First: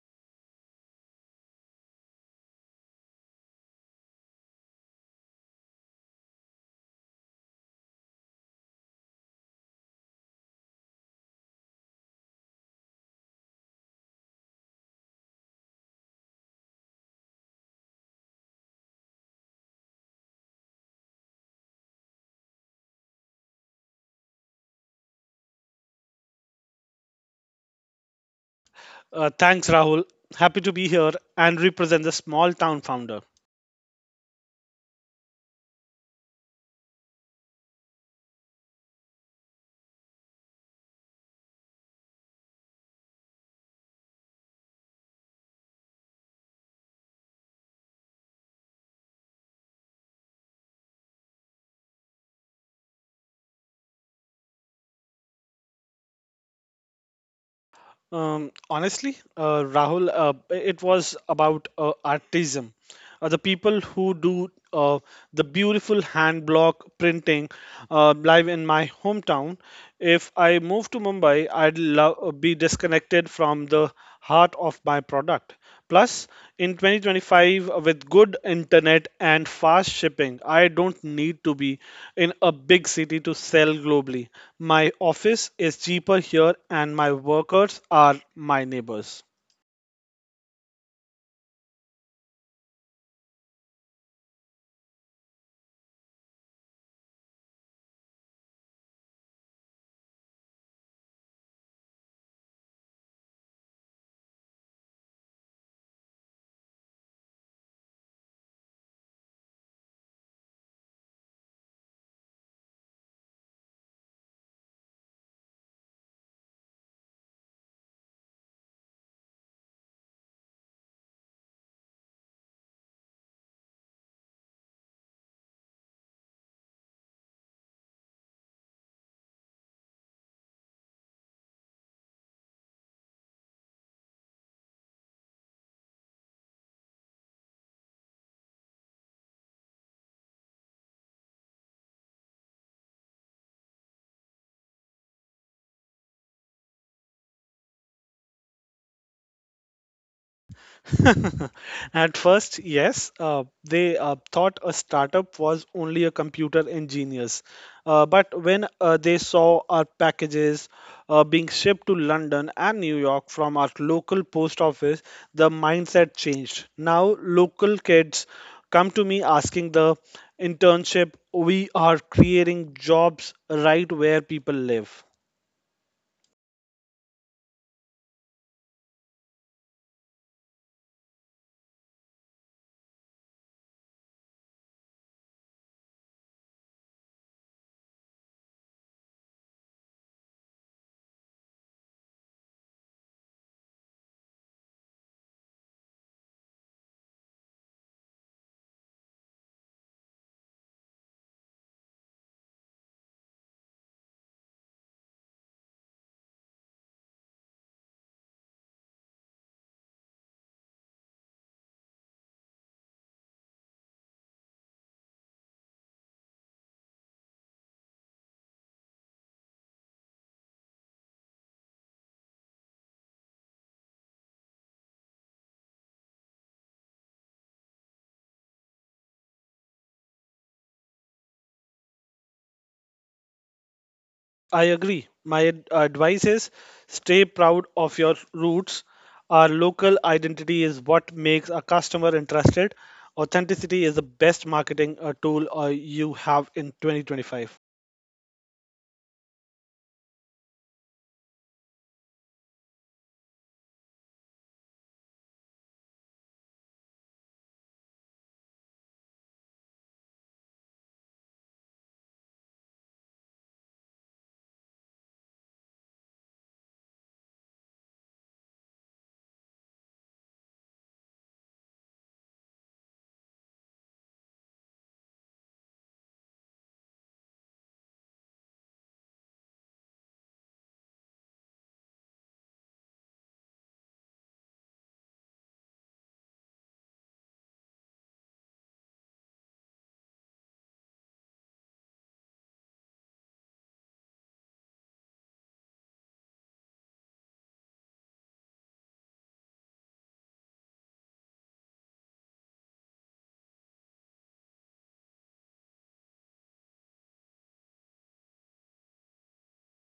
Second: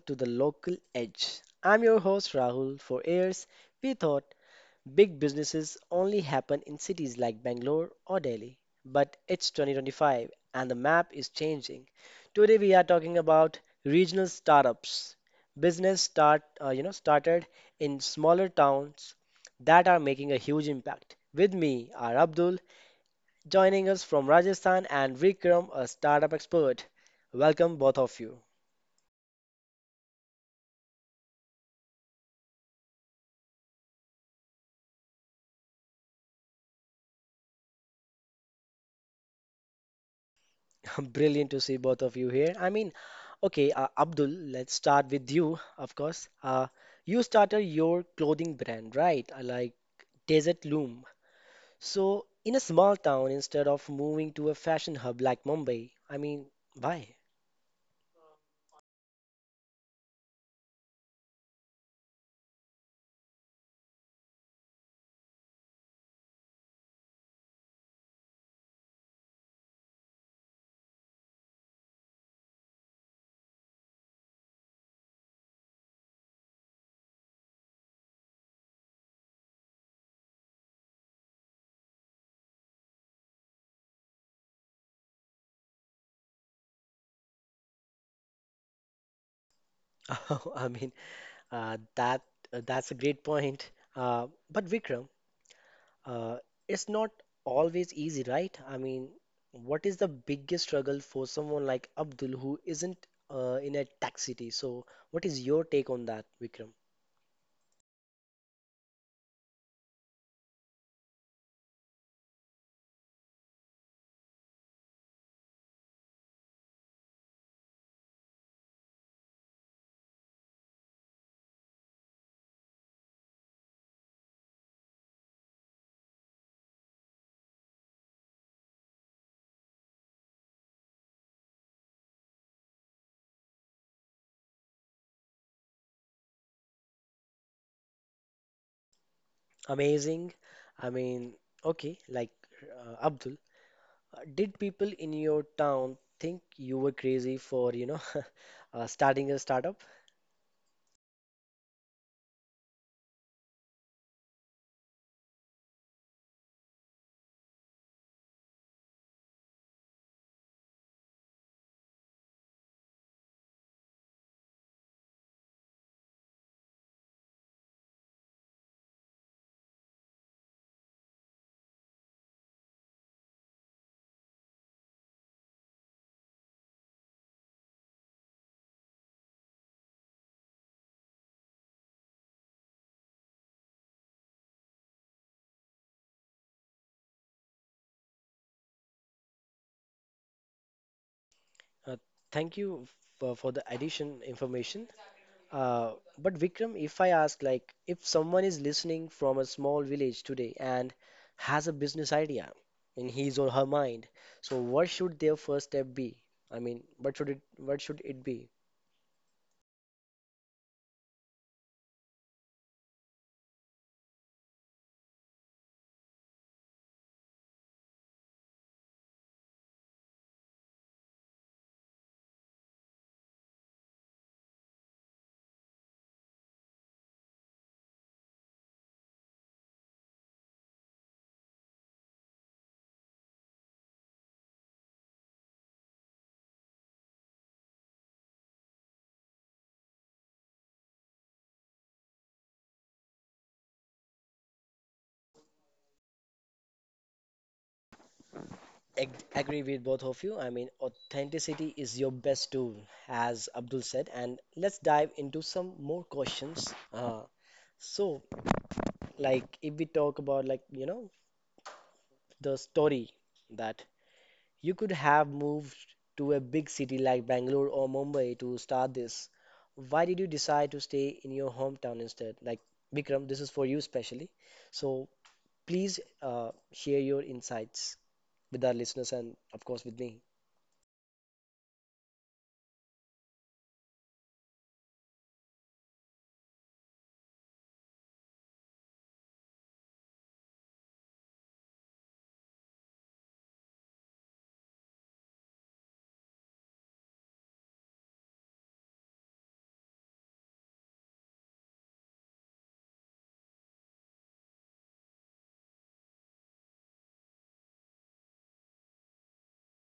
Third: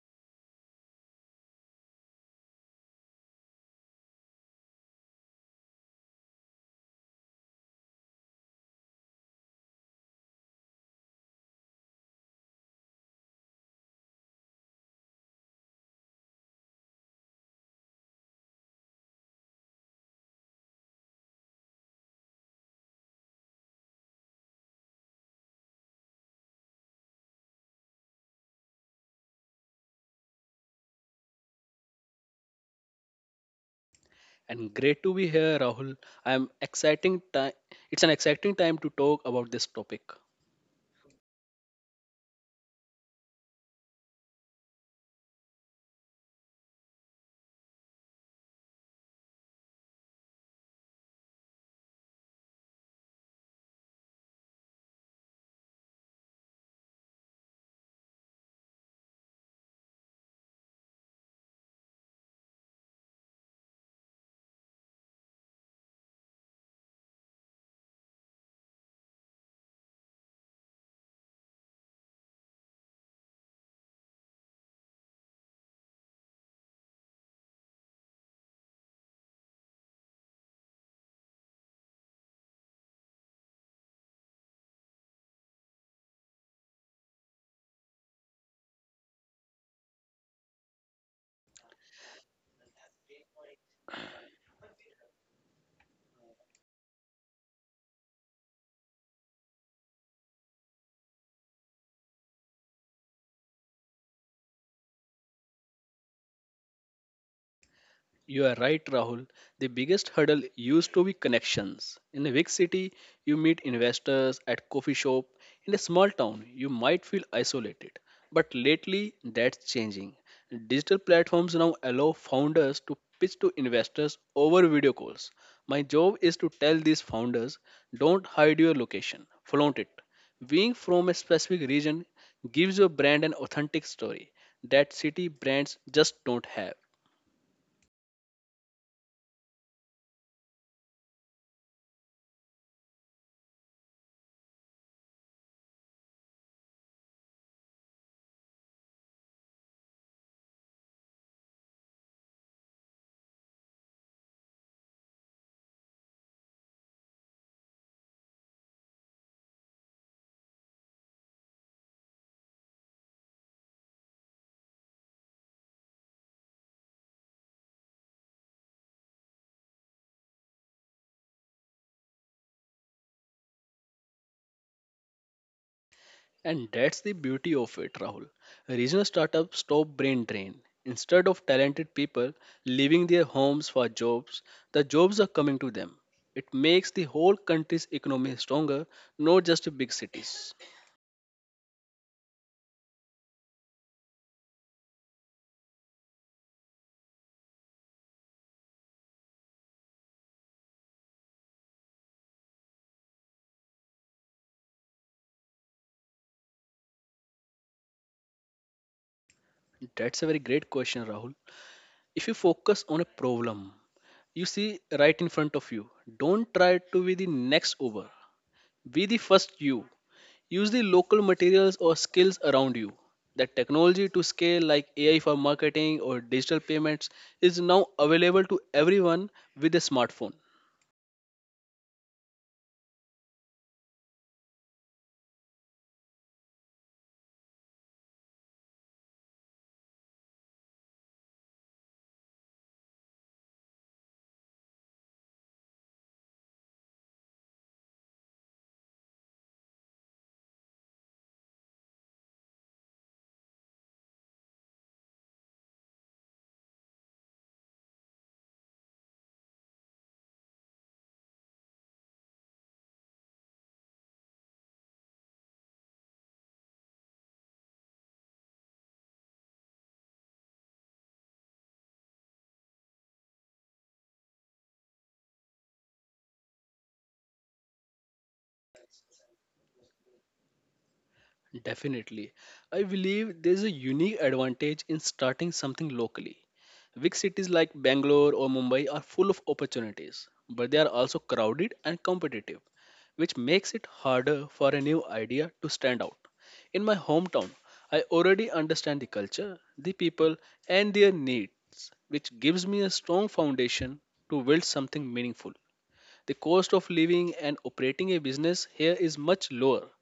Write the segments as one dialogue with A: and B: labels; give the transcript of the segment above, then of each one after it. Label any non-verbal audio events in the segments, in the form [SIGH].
A: to the Local Edge. I'm your host Rahul. For years, we thought big businesses only happen in cities like Bangalore or Delhi. But it's 2025 and the map is changing. Today we are talking about regional startups. Business started in smaller towns that are making a huge impact. With me are Abdul joining us from Rajasthan and Vikram, a startup expert. Welcome both of you.
B: Thanks, Rahul. Happy to be here and represent the small town founder.
C: And great to be here, Rahul. I am exciting time. It's an exciting time to talk about this topic.
A: [LAUGHS] Brilliant to see both of you here. I mean, okay, Abdul, let's start with you, of course. You started your clothing brand, right? Like Desert Loom. So, in a small town, instead of moving to a fashion hub like Mumbai, I mean, why?
B: Honestly, Rahul, it was about artism, the people who do uh, the beautiful hand block printing live in my hometown. If I move to Mumbai, I'd love be disconnected from the heart of my product. Plus, in 2025, with good internet and fast shipping, I don't need to be in a big city to sell globally. My office is cheaper here, and my workers are my neighbors.
A: [LAUGHS] I mean, uh, that that's a great point. But Vikram, Uh, it's not always easy, right? I mean, what is the biggest struggle for someone like Abdul who isn't in a tech city? So, what is your take on that, Vikram?
C: You are right, Rahul. The biggest hurdle used to be connections. In a big city, you meet investors at coffee shop. In a small town, you might feel isolated. But lately, that's changing. Digital platforms now allow founders to pitch to investors over video calls. My job is to tell these founders, don't hide your location, flaunt it. Being from a specific region gives your brand an authentic story that city brands just don't have.
A: Amazing. I mean, okay, Abdul, did people in your town think you were crazy for, [LAUGHS] starting a startup?
B: [LAUGHS] At first, yes, they thought a startup was only a computer engineers. But when they saw our packages being shipped to London and New York from our local post office, the mindset changed. Now, local kids come to me asking the internship. We are creating jobs right where people live.
C: And that's the beauty of it, Rahul. Regional startups stop brain drain. Instead of talented people leaving their homes for jobs, the jobs are coming to them. It makes the whole country's economy stronger, not just the big cities.
A: Uh, thank you for the addition information. Uh, but Vikram, if I ask, like, if someone is listening from a small village today and has a business idea in his or her mind, so what should their first step be? I mean, what should it be?
C: That's a very great question, Rahul. If you focus on a problem you see right in front of you, don't try to be the next Uber. Be the first you. Use the local materials or skills around you. That technology to scale, like AI for marketing or digital payments, is now available to everyone with a smartphone.
B: I agree. My advice is stay proud of your roots. Our local identity is what makes a customer interested. Authenticity is the best marketing tool you have in 2025.
A: Agree with both of you. I mean, authenticity is your best tool, as Abdul said. And let's dive into some more questions. So, like, if we talk about, like, you know, the story that you could have moved to a big city like Bangalore or Mumbai to start this. Why did you decide to stay in your hometown instead? Like, Vikram, this is for you specially. So please share your insights with our listeners and, of course, with me.
C: Definitely. I believe there's a unique advantage in starting something locally. Big cities like Bangalore or Mumbai are full of opportunities, but they are also crowded and competitive, which makes it harder for a new idea to stand out. In my hometown, I already understand the culture, the people, and their needs, which gives me a strong foundation to build something meaningful. The cost of living and operating a business here is much lower,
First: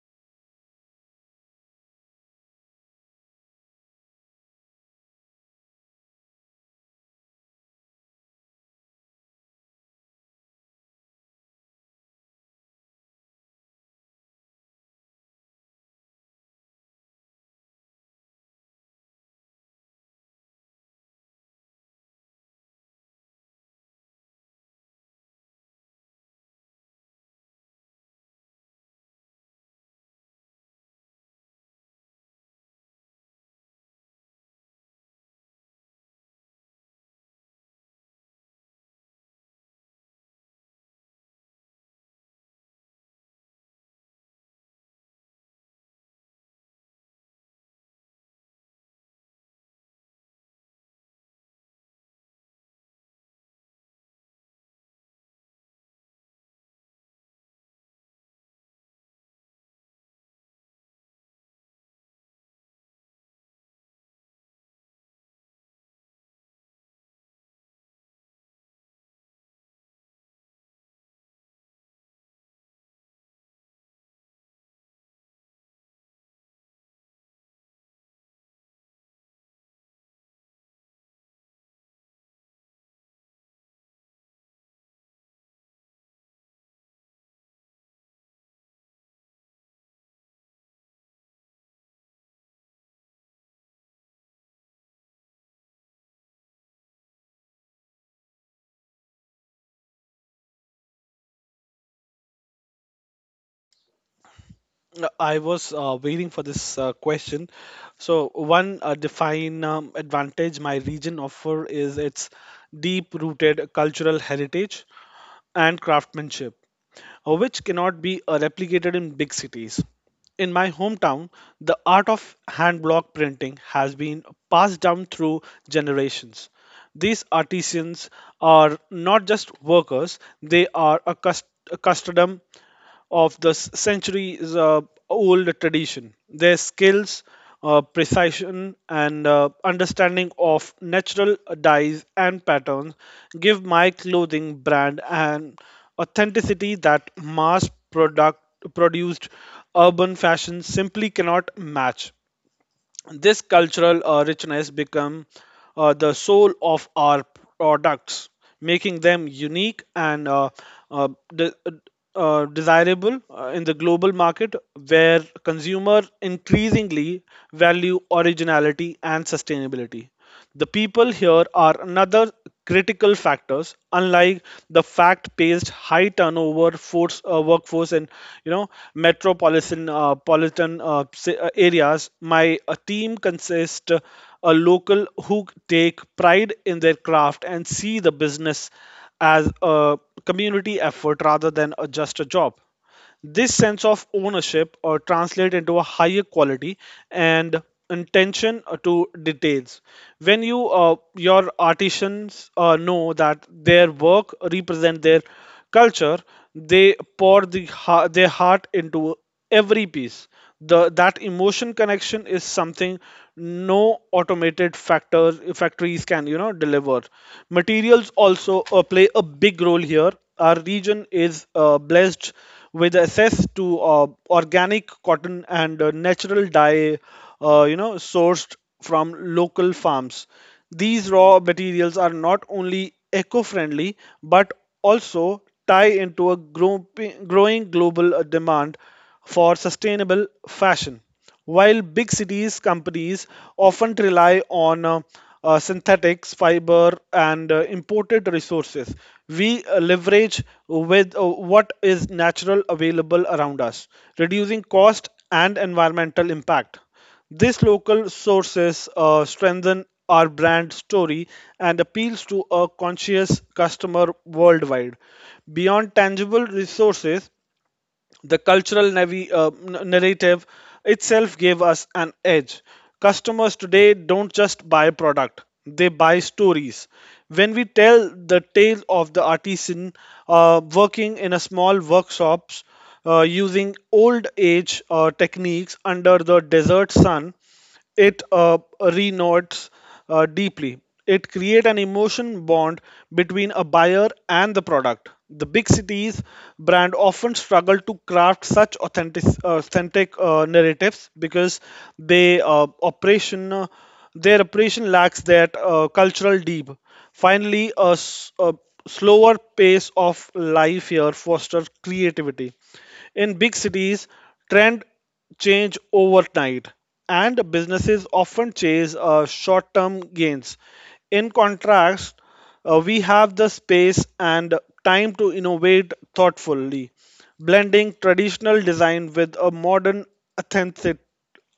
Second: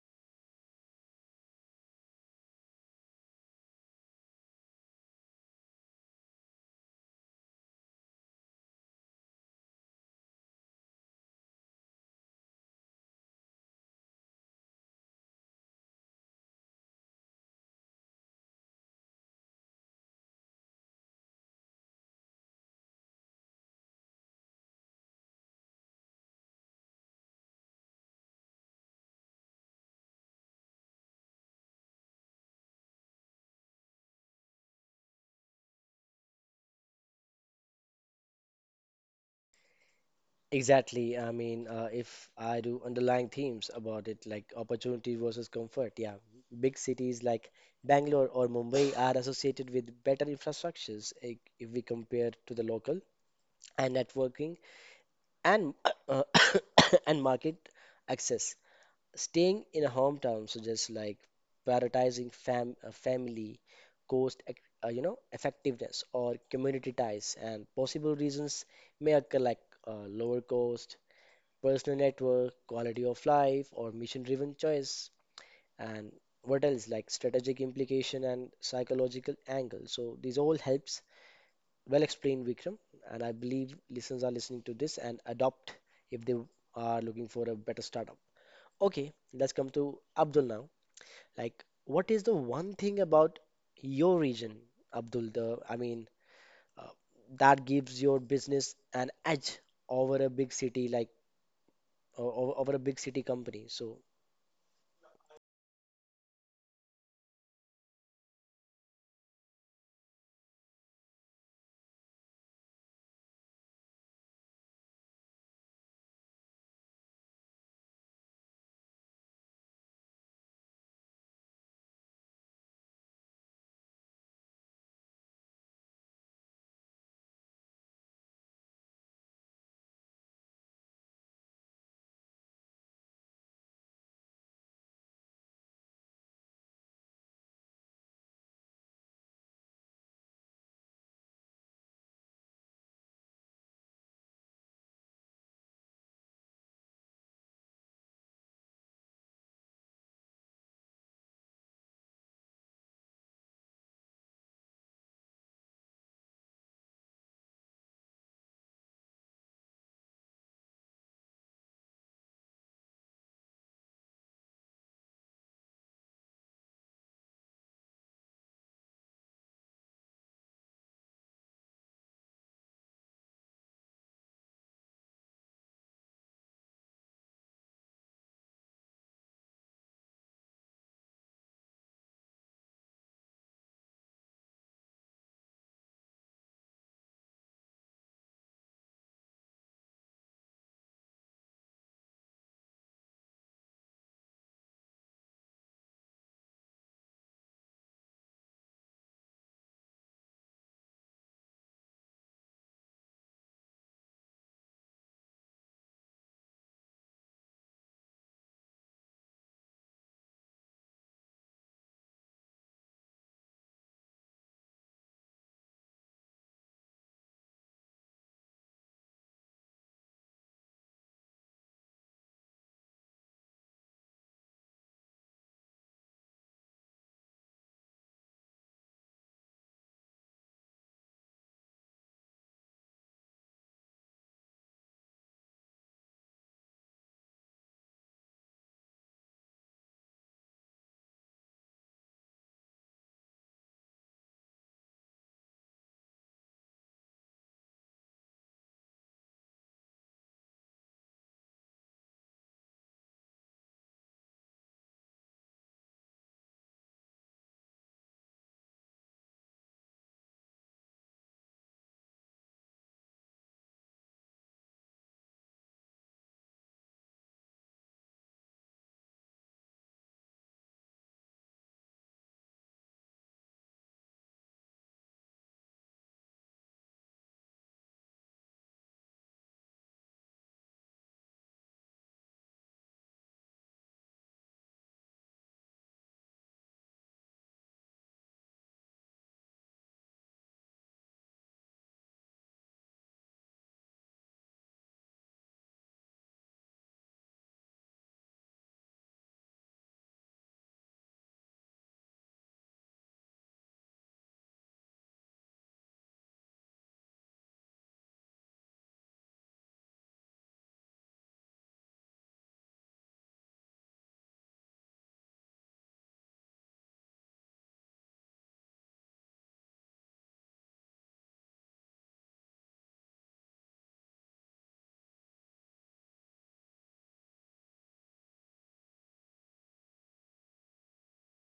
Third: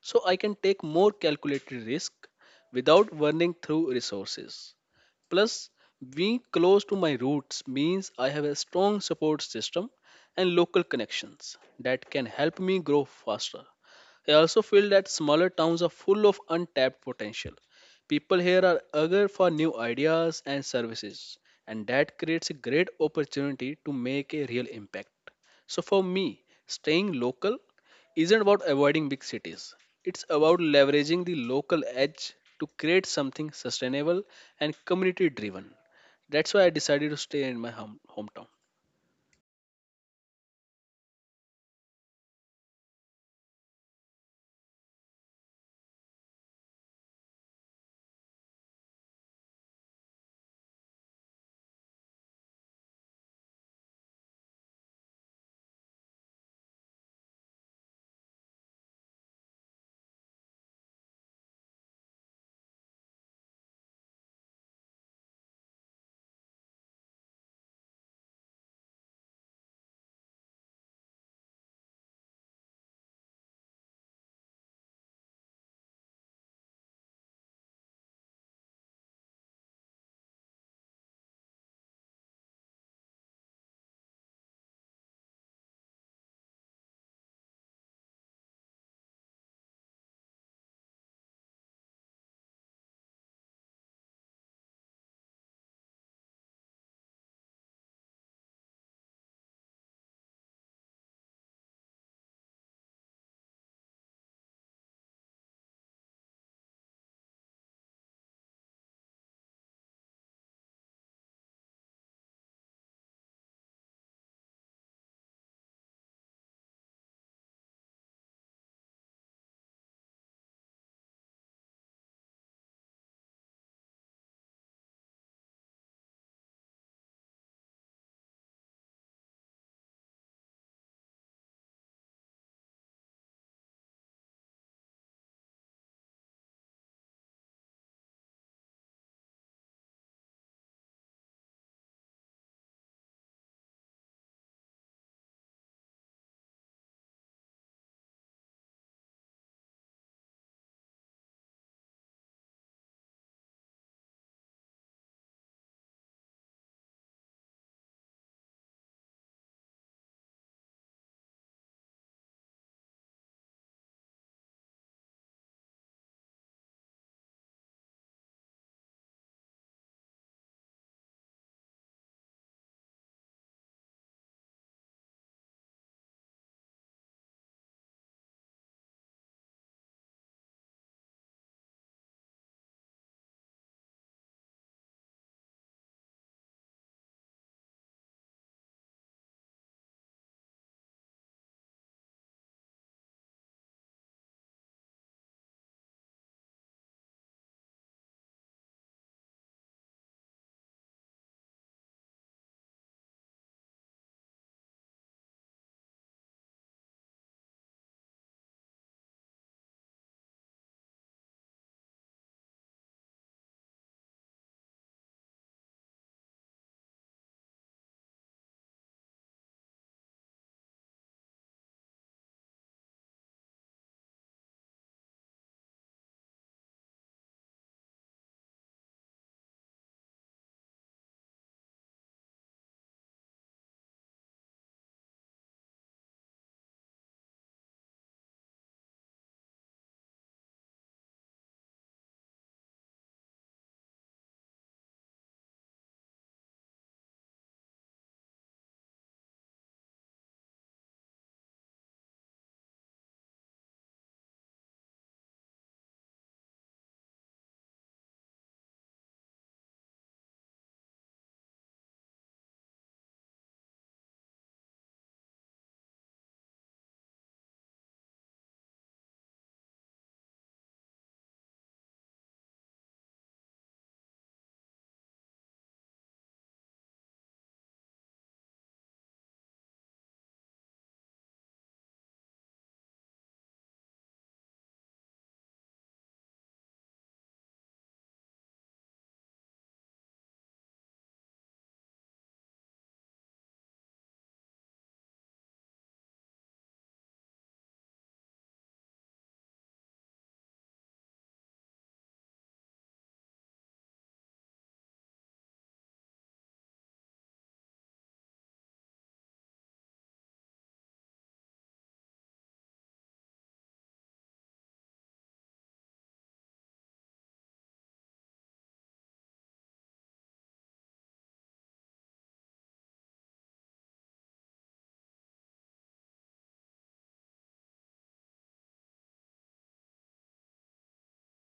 C: so I can take more calculated risk without burning through resources. Plus, being close to my roots means I have a strong support system and local connections that can help me grow faster. I also feel that smaller towns are full of untapped potential. People here are eager for new ideas and services, and that creates a great opportunity to make a real impact. So for me, staying local isn't about avoiding big cities. It's about leveraging the local edge to create something sustainable and community driven. That's why I decided to stay in my hometown.
A: Exactly. I mean, if I do underlying themes about it, like opportunity versus comfort, yeah. Big cities like Bangalore or Mumbai are associated with better infrastructures, if we compare to the local and networking and uh, [COUGHS] and market access. Staying in a hometown suggests like prioritizing family, cost, effectiveness or community ties, and possible reasons may occur like lower cost, personal network, quality of life, or mission-driven choice, and what else like strategic implication and psychological angle. So these all helps well explained, Vikram. And I believe listeners are listening to this and adopt if they are looking for a better startup. Okay, let's come to Abdul now. Like, what is the one thing about your region, Abdul? The I mean, uh, that gives your business an edge over a big city like over a big city company. So
B: I was waiting for this question. So, one define advantage my region offer is its deep rooted cultural heritage and craftsmanship, which cannot be replicated in big cities. In my hometown, the art of hand block printing has been passed down through generations. These artisans are not just workers, they are a custodian of the centuries old tradition. Their skills, precision, and understanding of natural dyes and patterns give my clothing brand an authenticity that mass product produced urban fashion simply cannot match. This cultural richness become the soul of our products, making them unique and uh, de- desirable in the global market where consumers increasingly value originality and sustainability. The people here are another critical factors. Unlike the fact-paced, high turnover force workforce in metropolitan areas, my team consists a local who take pride in their craft and see the business as a community effort rather than a, just a job. This sense of ownership translates into a higher quality and attention to details. When your artisans know that their work represent their culture, they pour their heart into every piece. The that emotion connection is something no automated factories can deliver. Materials also play a big role here. Our region is blessed with access to organic cotton and natural dye sourced from local farms. These raw materials are not only eco-friendly but also tie into a growing global demand for sustainable fashion. While big cities companies often rely on synthetics, fiber, and imported resources, we leverage with what is natural available around us, reducing cost and environmental impact. These local sources strengthen our brand story and appeals to a conscious customer worldwide. Beyond tangible resources, the cultural narrative itself gave us an edge. Customers today don't just buy product, they buy stories. When we tell the tale of the artisan working in a small workshops using old age techniques under the desert sun, it renotes deeply. It create an emotion bond between a buyer and the product. The big cities brand often struggle to craft such authentic narratives because they operation their operation lacks that cultural deep. Finally, a, s- a slower pace of life here fosters creativity. In big cities, trend change overnight, and businesses often chase short-term gains. In contrast, we have the space and time to innovate thoughtfully, blending traditional design with a modern authentic-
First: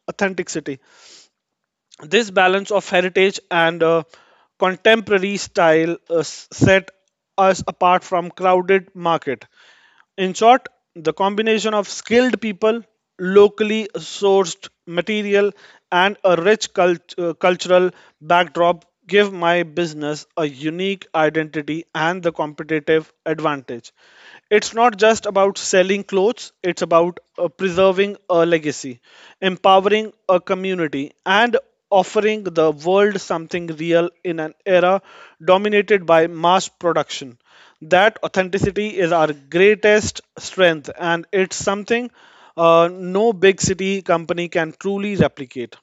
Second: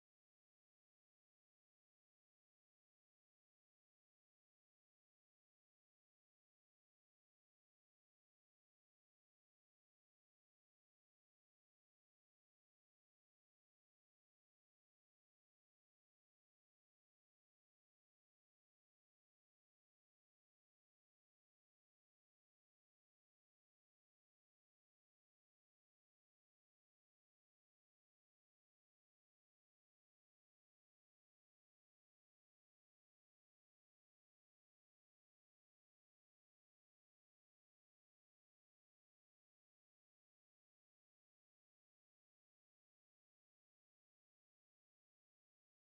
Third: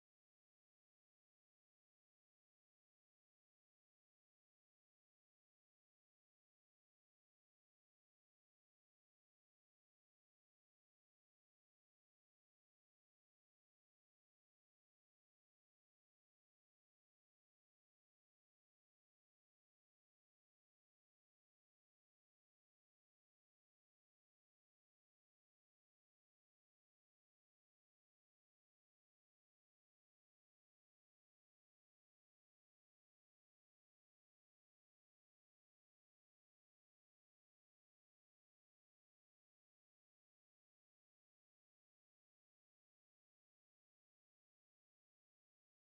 B: authenticity. This balance of heritage and contemporary style set us apart from crowded market. In short, the combination of skilled people, locally sourced material, and a rich cultural backdrop give my business a unique identity and the competitive advantage. It's not just about selling clothes, it's about preserving a legacy, empowering a community, and offering the world something real in an era dominated by mass production. That authenticity is our greatest strength, and it's something no big city company can truly replicate.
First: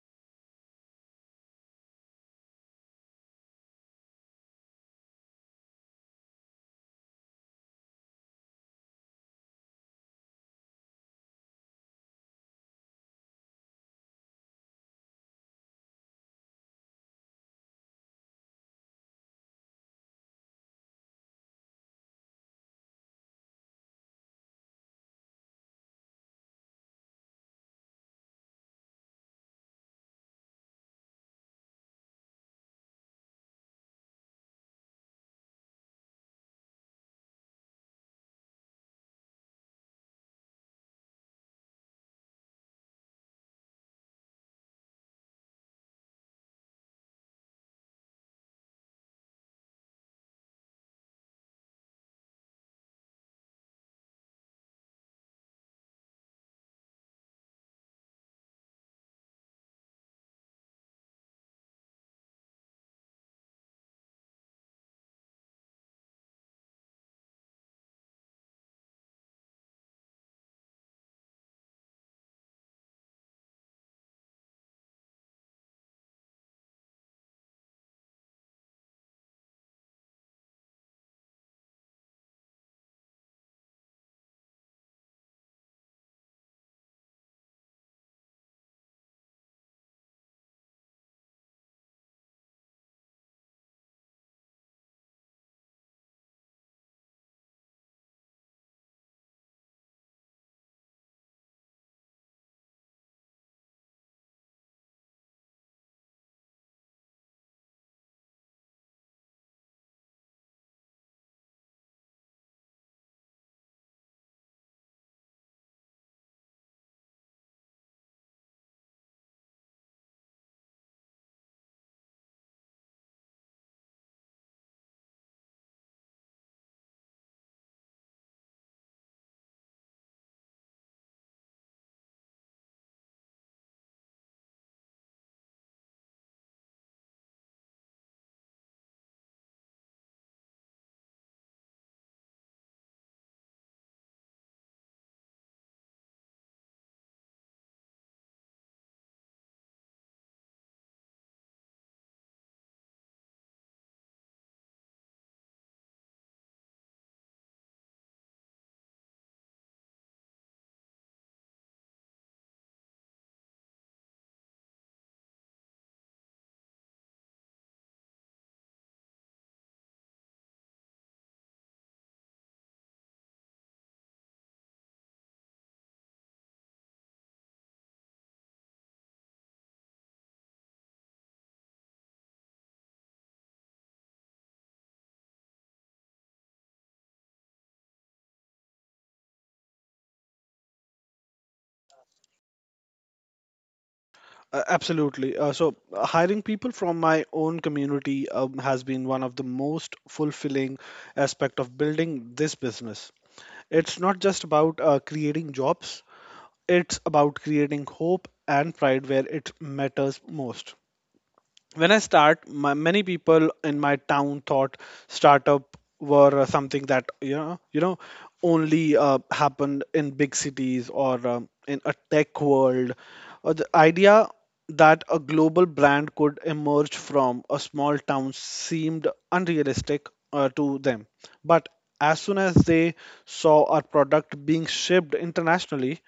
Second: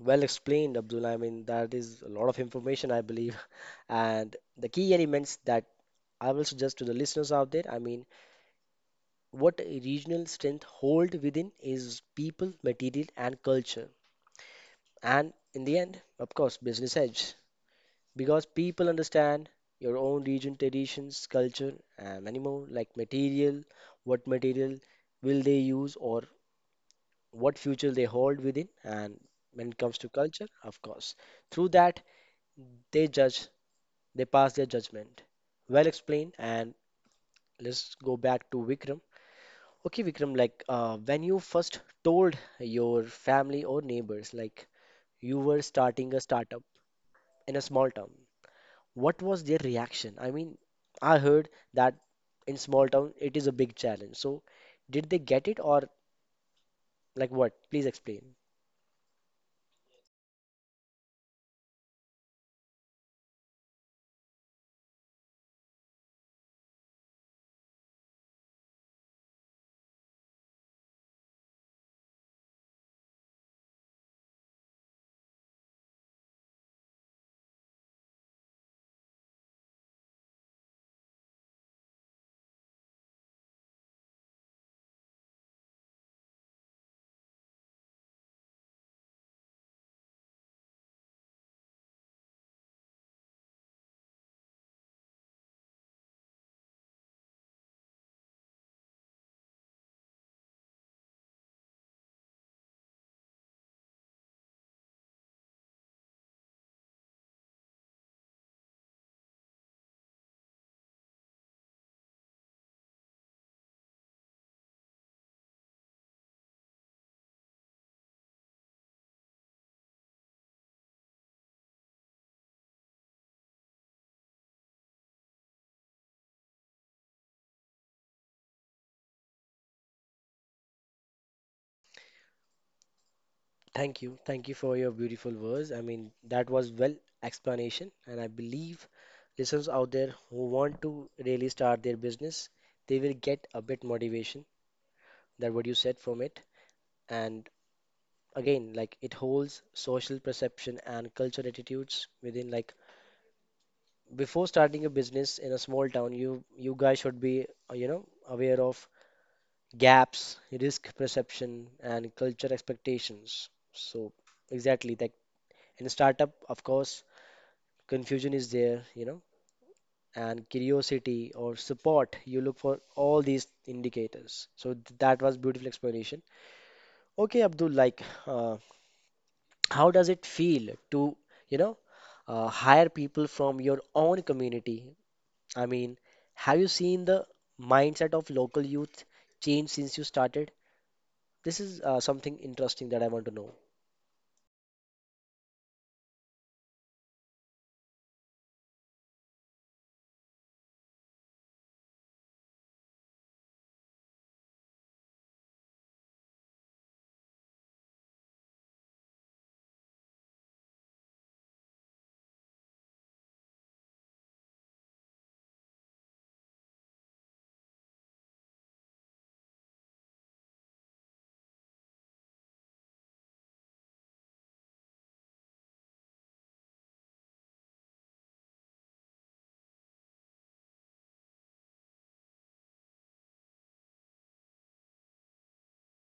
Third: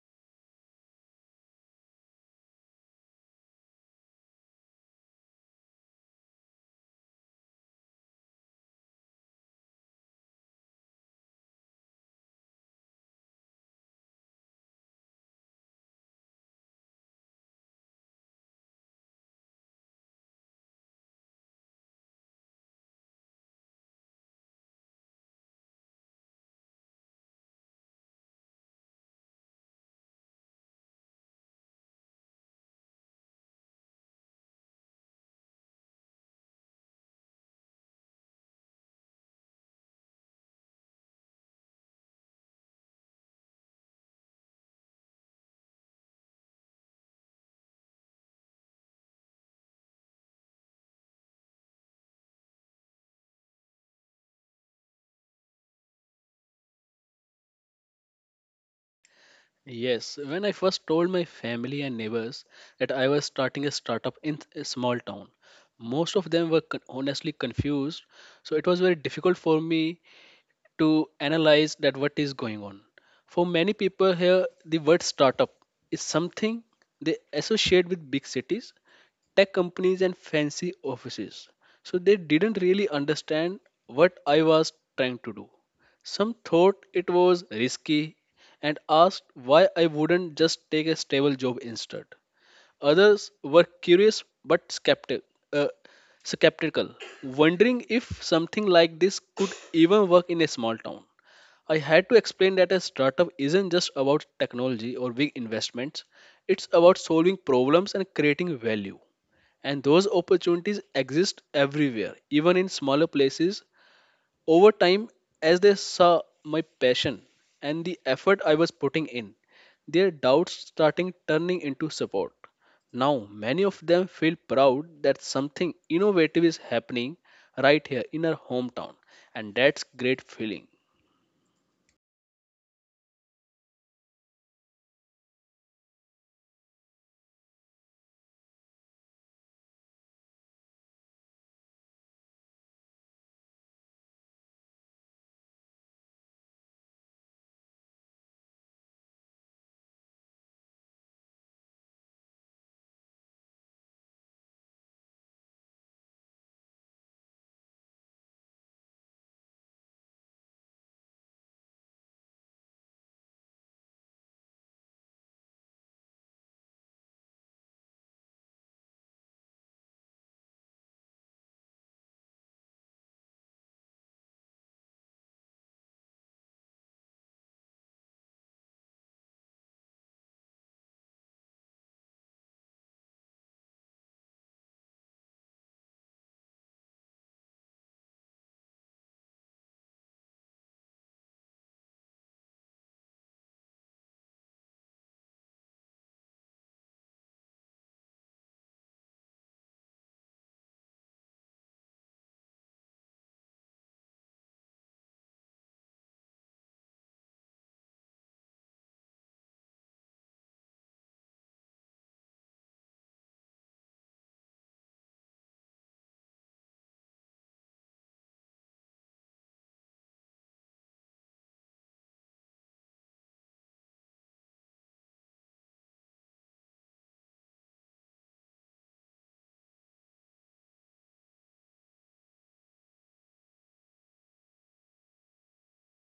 A: well explained, Abdul. I mean, that is a lot of information, I believe, [LAUGHS] and the key elements that I will suggest to the listeners out there. I mean what regional strength hold within is people, material, and culture. And in the end, of course, business edge. Because people understand your own region, traditions, culture, and many more, like material, what material will they use or what future they hold within. And when it comes to culture, of course, through that, they judge, they pass their judgment. Well explained. And let's go back to Vikram. Okay, Vikram, when you first told your family or neighbors, like you were starting a startup in a small town, what was their reaction? I mean, I heard that in small town it is a big challenge. So, did they get it or like what? Please explain.
C: Yes, when I first told my family and neighbors that I was starting a startup in a small town, most of them were honestly confused. So it was very difficult for me to analyze that what is going on. For many people here, the word startup is something they associate with big cities, tech companies, and fancy offices. So they didn't really understand what I was trying to do. Some thought it was risky and asked why I wouldn't just take a stable job instead. Others were curious but uh, skeptical, wondering if something like this could even work in a small town. I had to explain that a startup isn't just about technology or big investments, it's about solving problems and creating value. And those opportunities exist everywhere, even in smaller places over time, as they saw my passion and the effort I was putting in, their doubts starting turning into support. Now, many of them feel proud that something innovative is happening right here in our hometown, and that's great feeling.
A: Thank you. Thank you for your beautiful words. I mean, that was well explanation, and I believe listeners out there who want to really start their business, they will get a bit motivation that what you said from it. And again like it holds social perception and cultural attitudes within like before starting a business in a small town you guys should be aware of gaps risk perception and culture expectations so exactly like in a startup of course confusion is there you know and curiosity or support you look for all these indicators so that was beautiful explanation. Okay Abdul, how does it feel to, you know, hire people from your own community? I mean, have you seen the mindset of local youth change since you started? This is something interesting that I want to know.
B: Absolutely. So, hiring people from my own community has been one of the most fulfilling aspect of building this business. It's not just about creating jobs; it's about creating hope and pride where it matters most. When I start, many people in my town thought startup were something that only happened in big cities or in a tech world. Or the idea that a global brand could emerge from a small town seemed unrealistic to them. But as soon as they saw our product being shipped internationally,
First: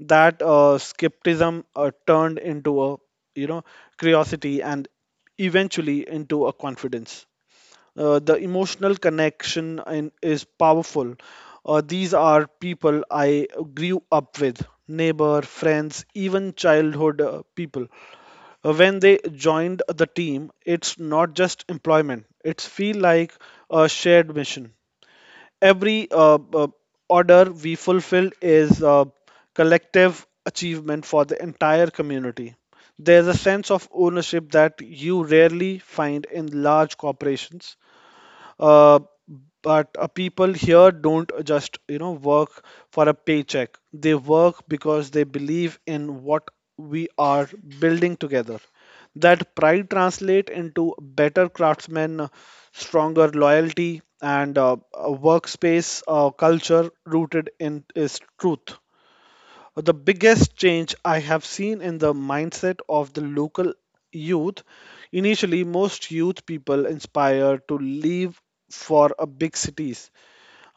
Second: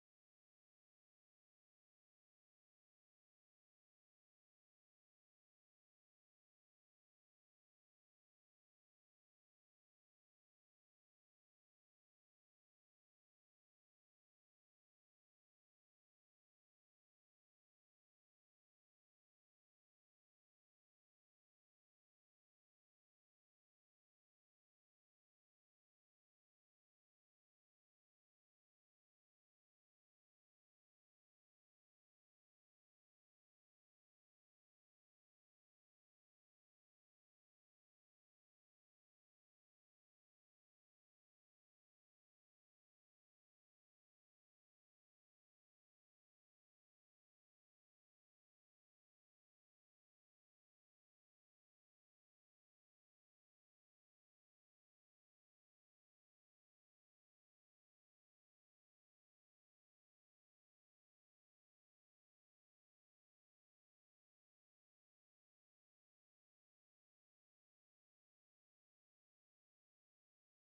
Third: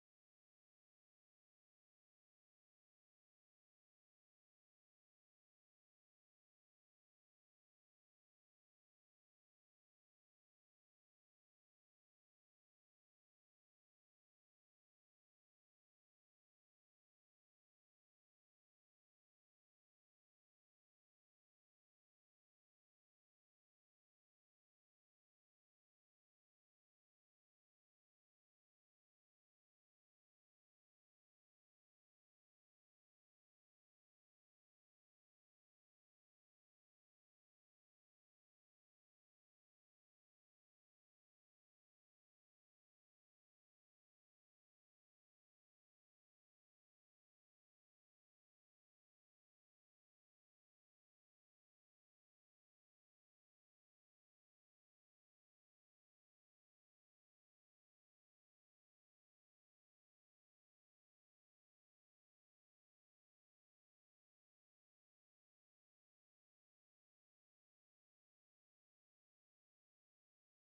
B: that skepticism turned into a you know curiosity and eventually into a confidence. The emotional connection is powerful. These are people I grew up with, neighbor, friends, even childhood people. When they joined the team, it's not just employment. It's feel like a shared mission. Every order we fulfill is a collective achievement for the entire community. There's a sense of ownership that you rarely find in large corporations. Uh, but People here don't just work for a paycheck. They work because they believe in what we are building together. That pride translate into better craftsmen, stronger loyalty, and a workspace culture rooted in is truth. The biggest change I have seen in the mindset of the local youth. Initially, most youth people inspired to leave for a big cities,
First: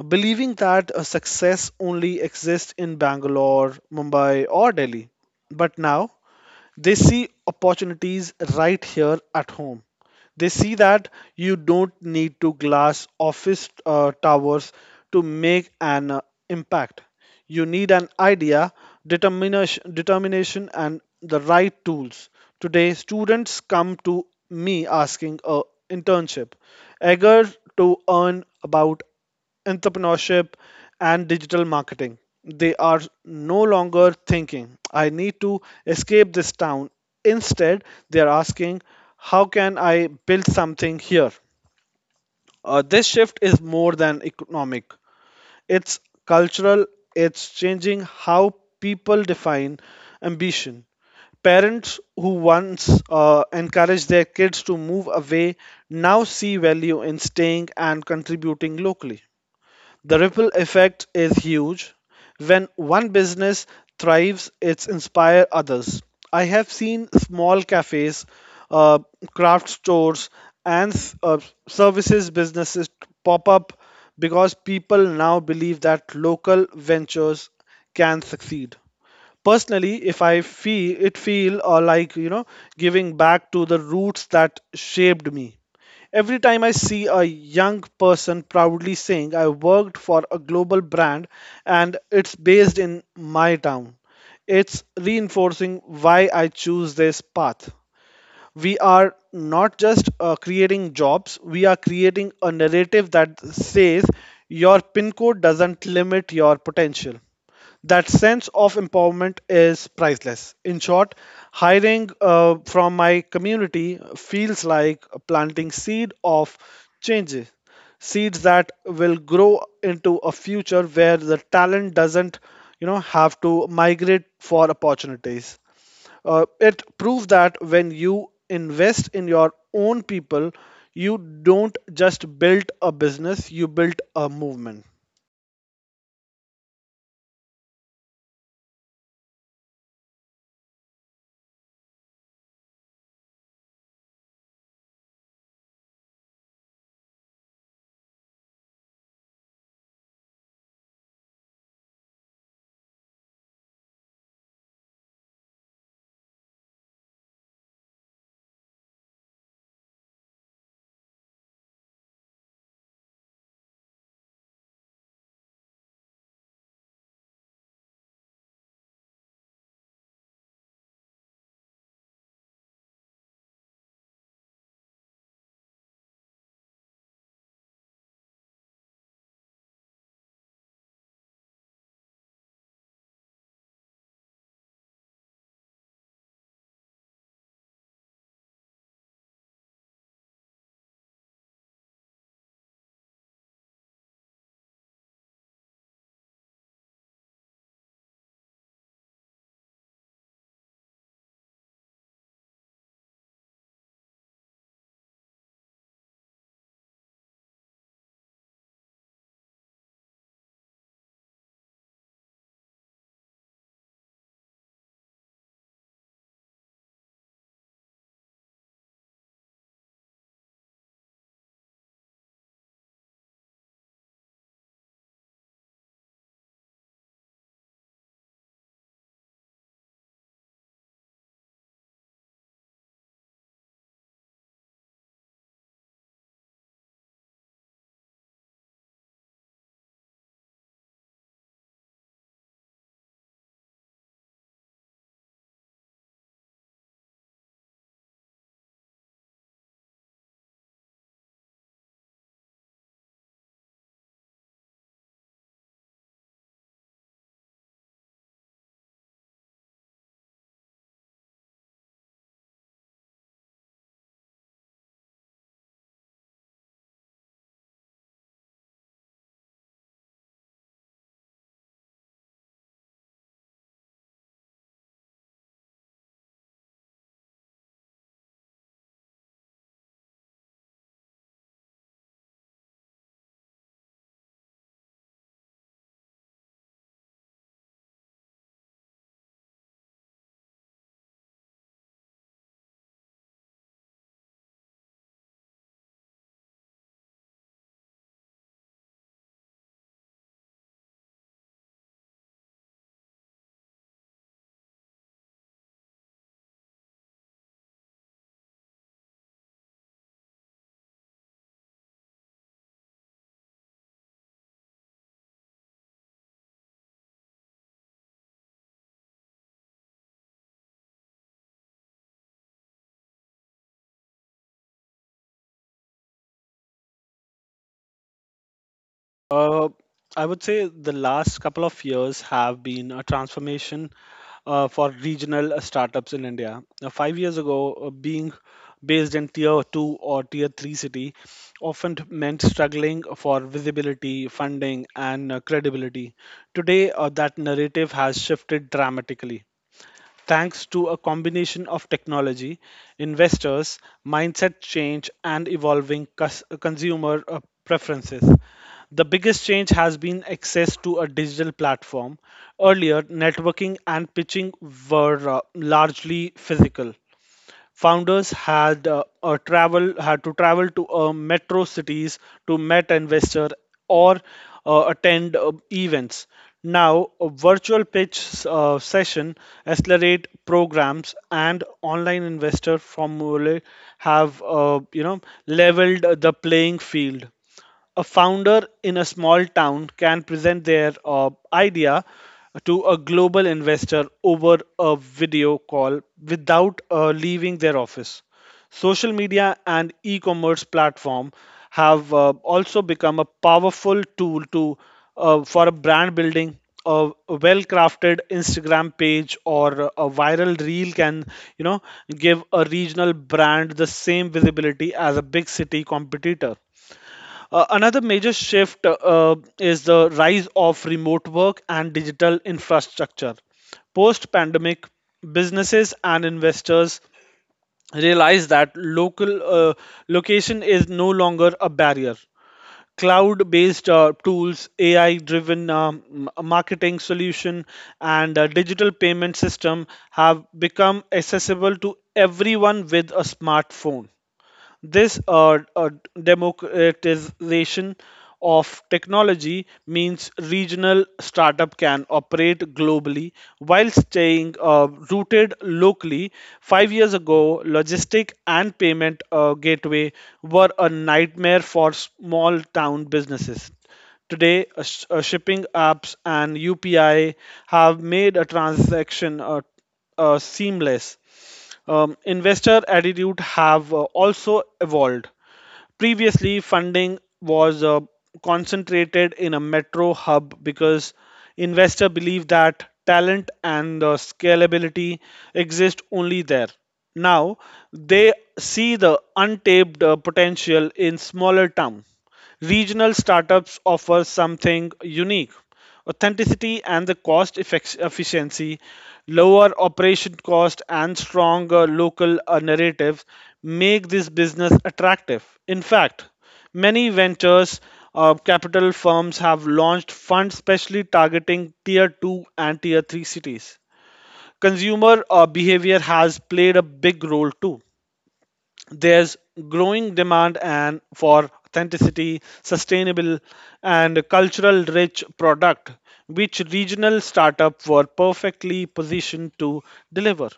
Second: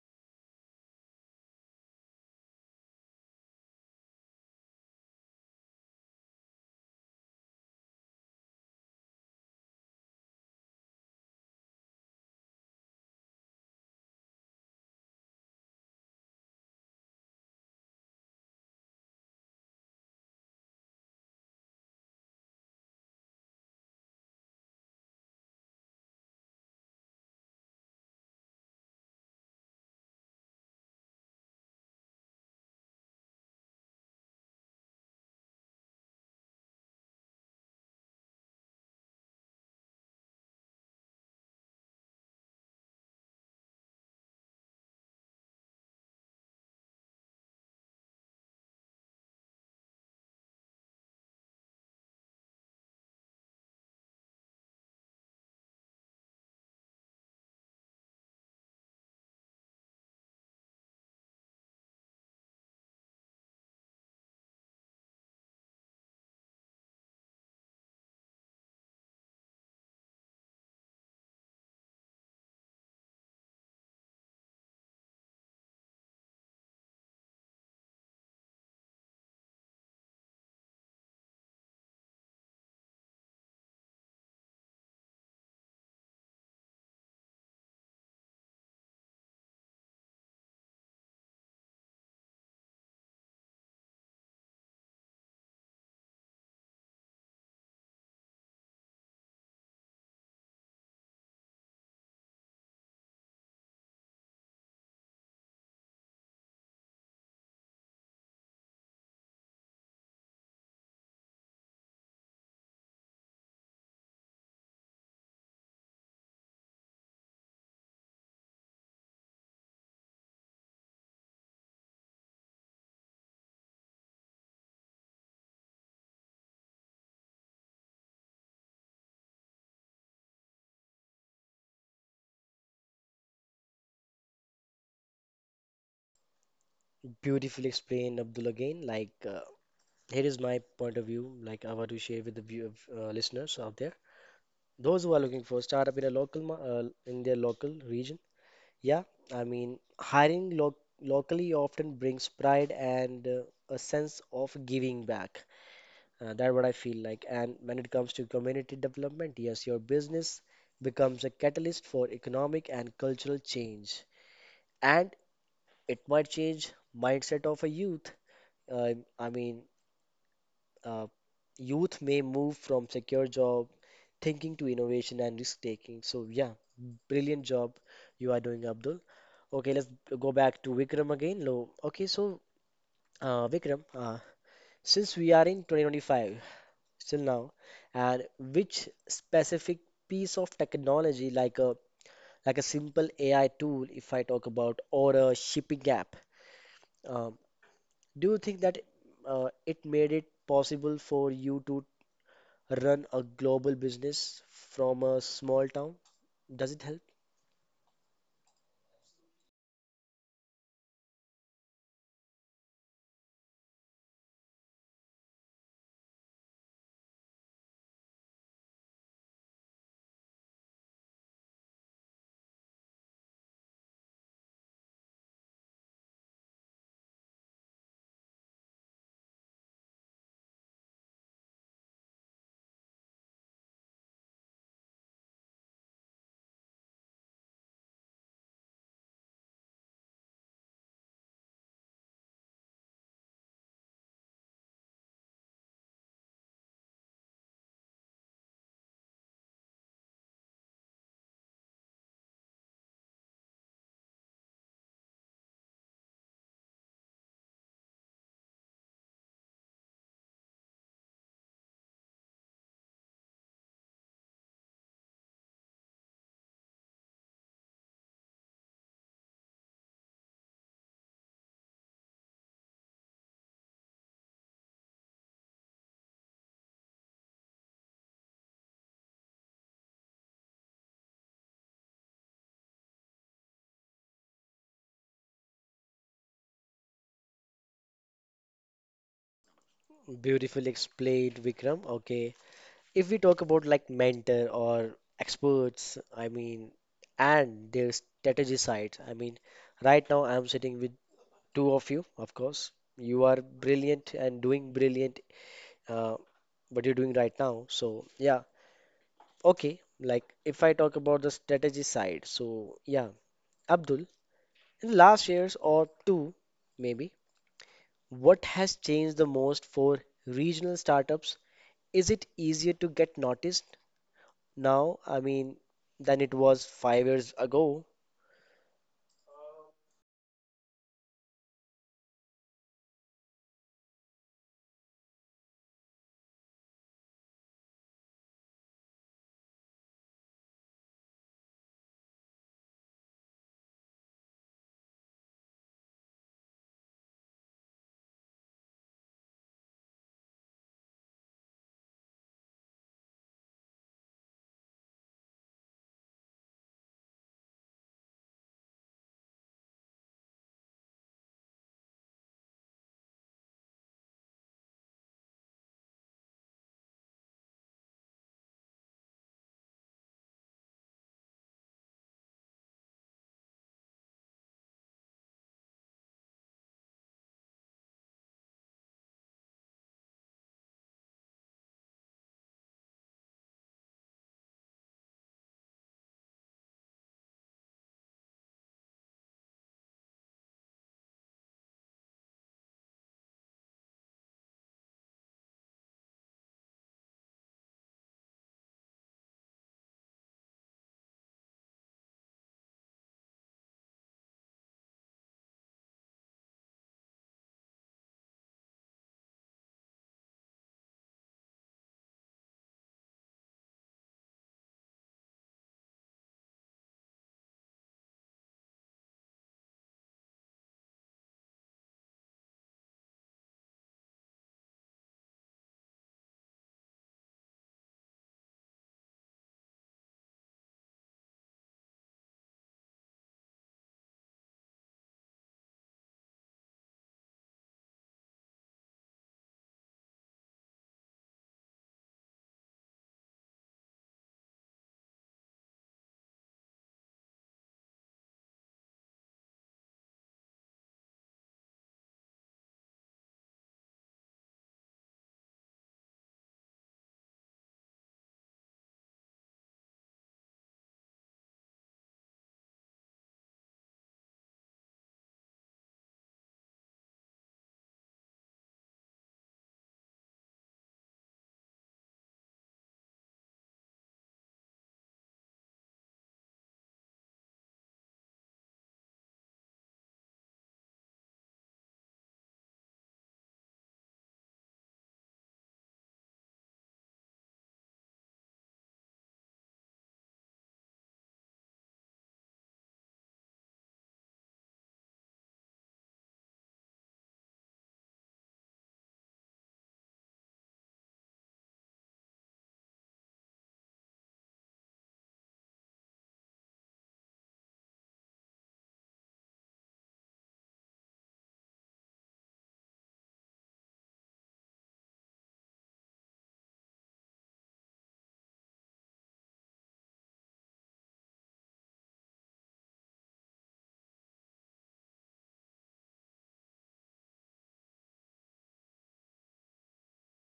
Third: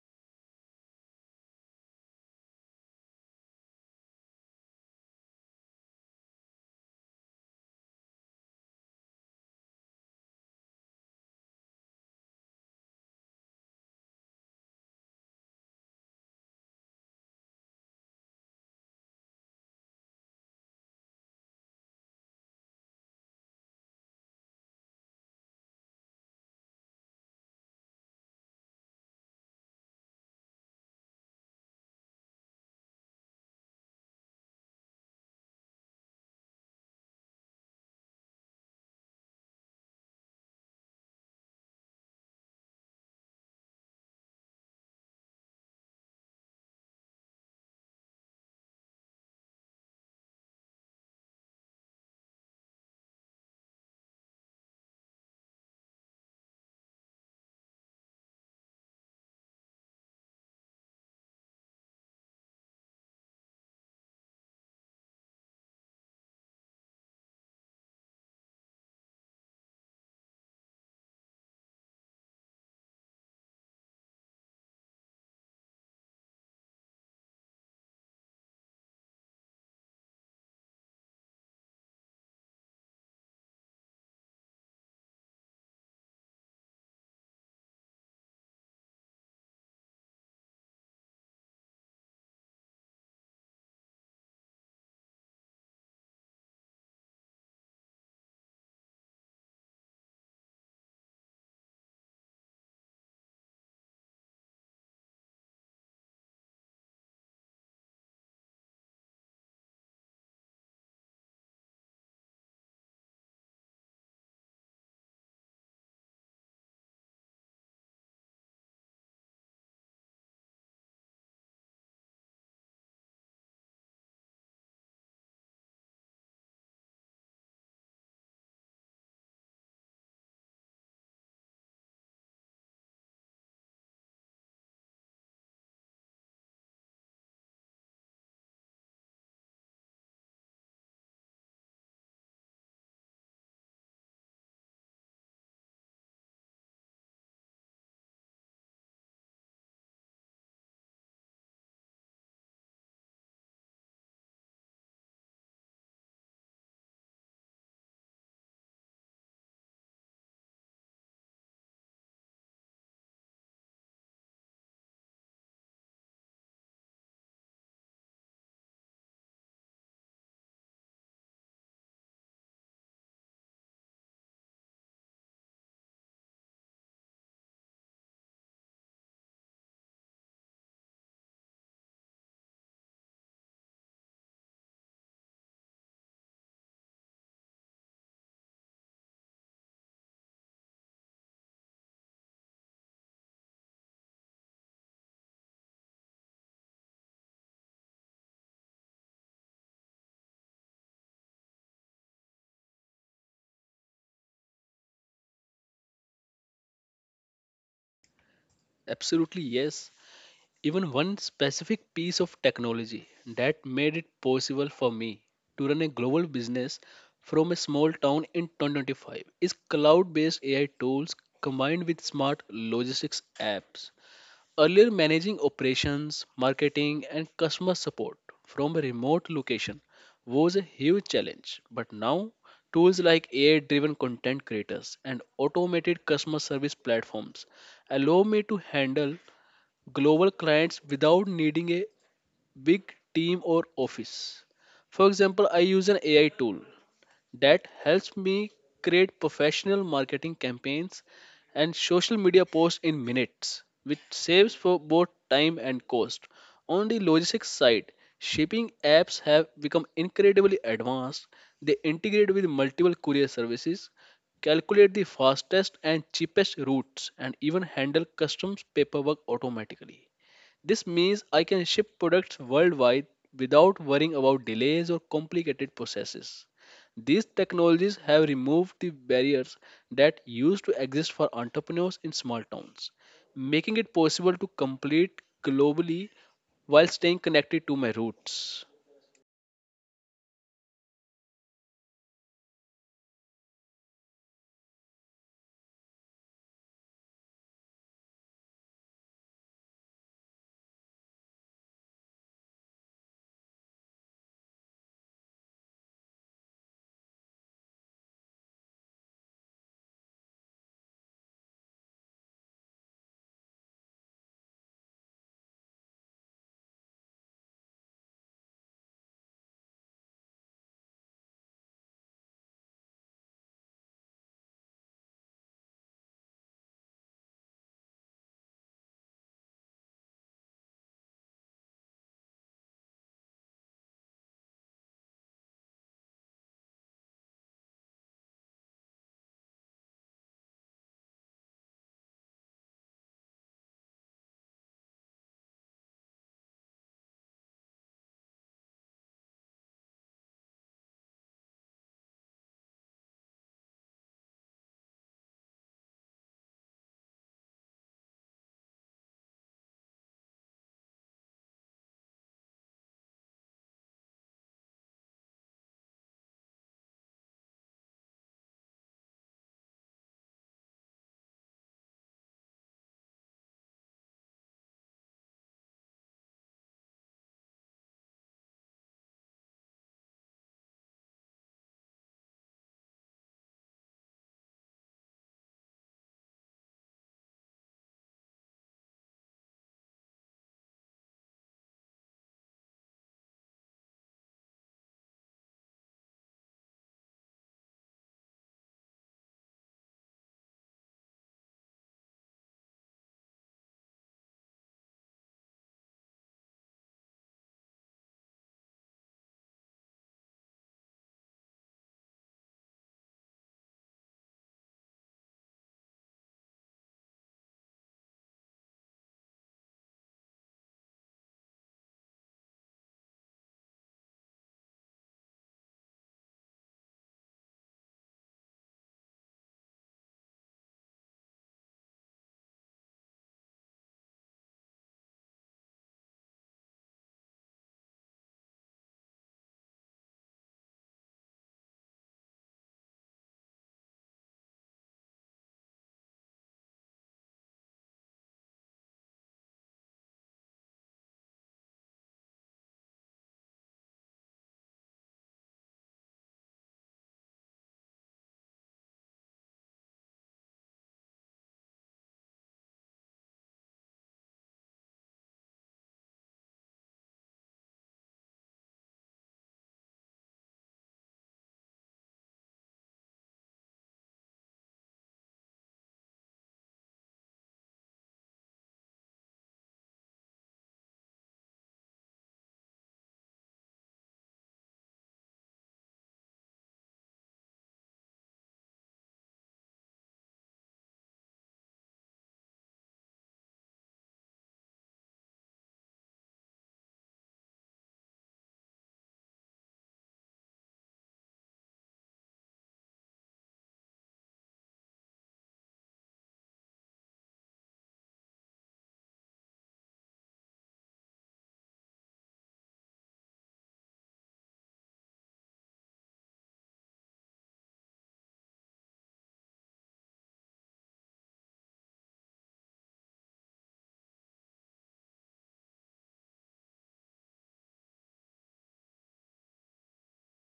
B: believing that a success only exists in Bangalore, Mumbai, or Delhi. But now, they see opportunities right here at home. They see that you don't need to glass office towers to make an impact. You need an idea, determination, and the right tools. Today, students come to me asking a internship, eager to earn about entrepreneurship, and digital marketing. They are no longer thinking, I need to escape this town. Instead, they are asking, how can I build something here? This shift is more than economic, it's cultural, it's changing how people define ambition. Parents who once encouraged their kids to move away now see value in staying and contributing locally. The ripple effect is huge. When one business thrives, it inspires others. I have seen small cafes, uh, craft stores, and services businesses pop up because people now believe that local ventures can succeed. Personally, if I feel it feel or, like, giving back to the roots that shaped me. Every time I see a young person proudly saying I worked for a global brand and it's based in my town, it's reinforcing why I choose this path. We are not just creating jobs, we are creating a narrative that says your PIN code doesn't limit your potential. That sense of empowerment is priceless. In short, hiring from my community feels like planting seed of changes, seeds that will grow into a future where the talent doesn't, have to migrate for opportunities. It proves that when you invest in your own people, you don't just build a business, you build a movement.
A: Beautifully explained, Abdul, again. Here is my point of view, like, I want to share with the view of, listeners out there. Those who are looking for startup in a in their local region. Yeah, I mean, hiring lo locally often brings pride and a sense of giving back. That's what I feel like. And when it comes to community development, yes, your business becomes a catalyst for economic and cultural change. And it might change mindset of a youth. Uh, I mean, uh, Youth may move from secure job thinking to innovation and risk taking. So yeah, brilliant job you are doing, Abdul. Okay, let's go back to Vikram again. No, okay, so Vikram, since we are in 2025 still now, and which specific piece of technology, like a simple AI tool, if I talk about, or a shipping app, um, do you think that it made it possible for you to run a global business from a small town? Does it help?
C: Absolutely yes. Even one specific piece of technology that made it possible for me to run a global business from a small town in 2025 is cloud based AI tools combined with smart logistics apps earlier managing operations, marketing, and customer support from a remote location was a huge challenge. But now, tools like AI driven content creators and automated customer service platforms allow me to handle global clients without needing a big team or office. For example, I use an AI tool that helps me create professional marketing campaigns and social media posts in minutes, which saves for both time and cost. On the logistics side, shipping apps have become incredibly advanced. They integrate with multiple courier services, calculate the fastest and cheapest routes, and even handle customs paperwork automatically. This means I can ship products worldwide without worrying about delays or complicated processes. These technologies have removed the barriers that used to exist for entrepreneurs in small towns, making it possible to compete globally while staying connected to my roots.
A: Beautifully explained, Vikram. Okay. If we talk about like mentor or experts, I mean, and their strategy side, I mean, right now I'm sitting with two of you, of course. You are brilliant and doing brilliant, uh, what you're doing right now. So, yeah, okay. Like, if I talk about the strategy side, so yeah, Abdul, in the last years or two, maybe, what has changed the most for regional startups? Is it easier to get noticed now, I mean, than it was 5 years ago?
B: Uh, I would say the last couple of years have been a transformation for regional startups in India. Now, 5 years ago, being based in tier two or tier three city often meant struggling for visibility, funding, and credibility. Today, that narrative has shifted dramatically. Thanks to a combination of technology, investors, mindset change, and evolving consumer preferences. The biggest change has been access to a digital platform. Earlier, networking and pitching were largely physical. Founders had to travel to metro cities to meet investor or attend events. Now, a virtual pitch session, accelerate programs, and online investor formulae have leveled the playing field. A founder in a small town can present their idea to a global investor over a video call without leaving their office. Social media and e commerce platform have also become a powerful tool for a brand building. A well crafted Instagram page or a viral reel can, you know, give a regional brand the same visibility as a big city competitor. Another major shift is the rise of remote work and digital infrastructure. Post pandemic, businesses and investors realize that local uh, location is no longer a barrier. Cloud based tools, AI driven marketing solution, and digital payment system have become accessible to everyone with a smartphone. This democratization of technology means regional startup can operate globally while staying rooted locally. 5 years ago, logistic and payment gateway were a nightmare for small town businesses. Today, shipping apps and UPI have made a transaction seamless. Investor attitude have also evolved. Previously, funding was concentrated in a metro hub because investor believed that talent and scalability exist only there. Now they see the untapped potential in smaller town. Regional startups offer something unique, authenticity and the cost efficiency, lower operation cost, and stronger local narratives make this business attractive. In fact, many ventures capital firms have launched funds specially targeting tier 2 and tier 3 cities. Consumer behavior has played a big role too. There's growing demand and for authenticity, sustainable and cultural rich product, which regional startup were perfectly positioned to deliver,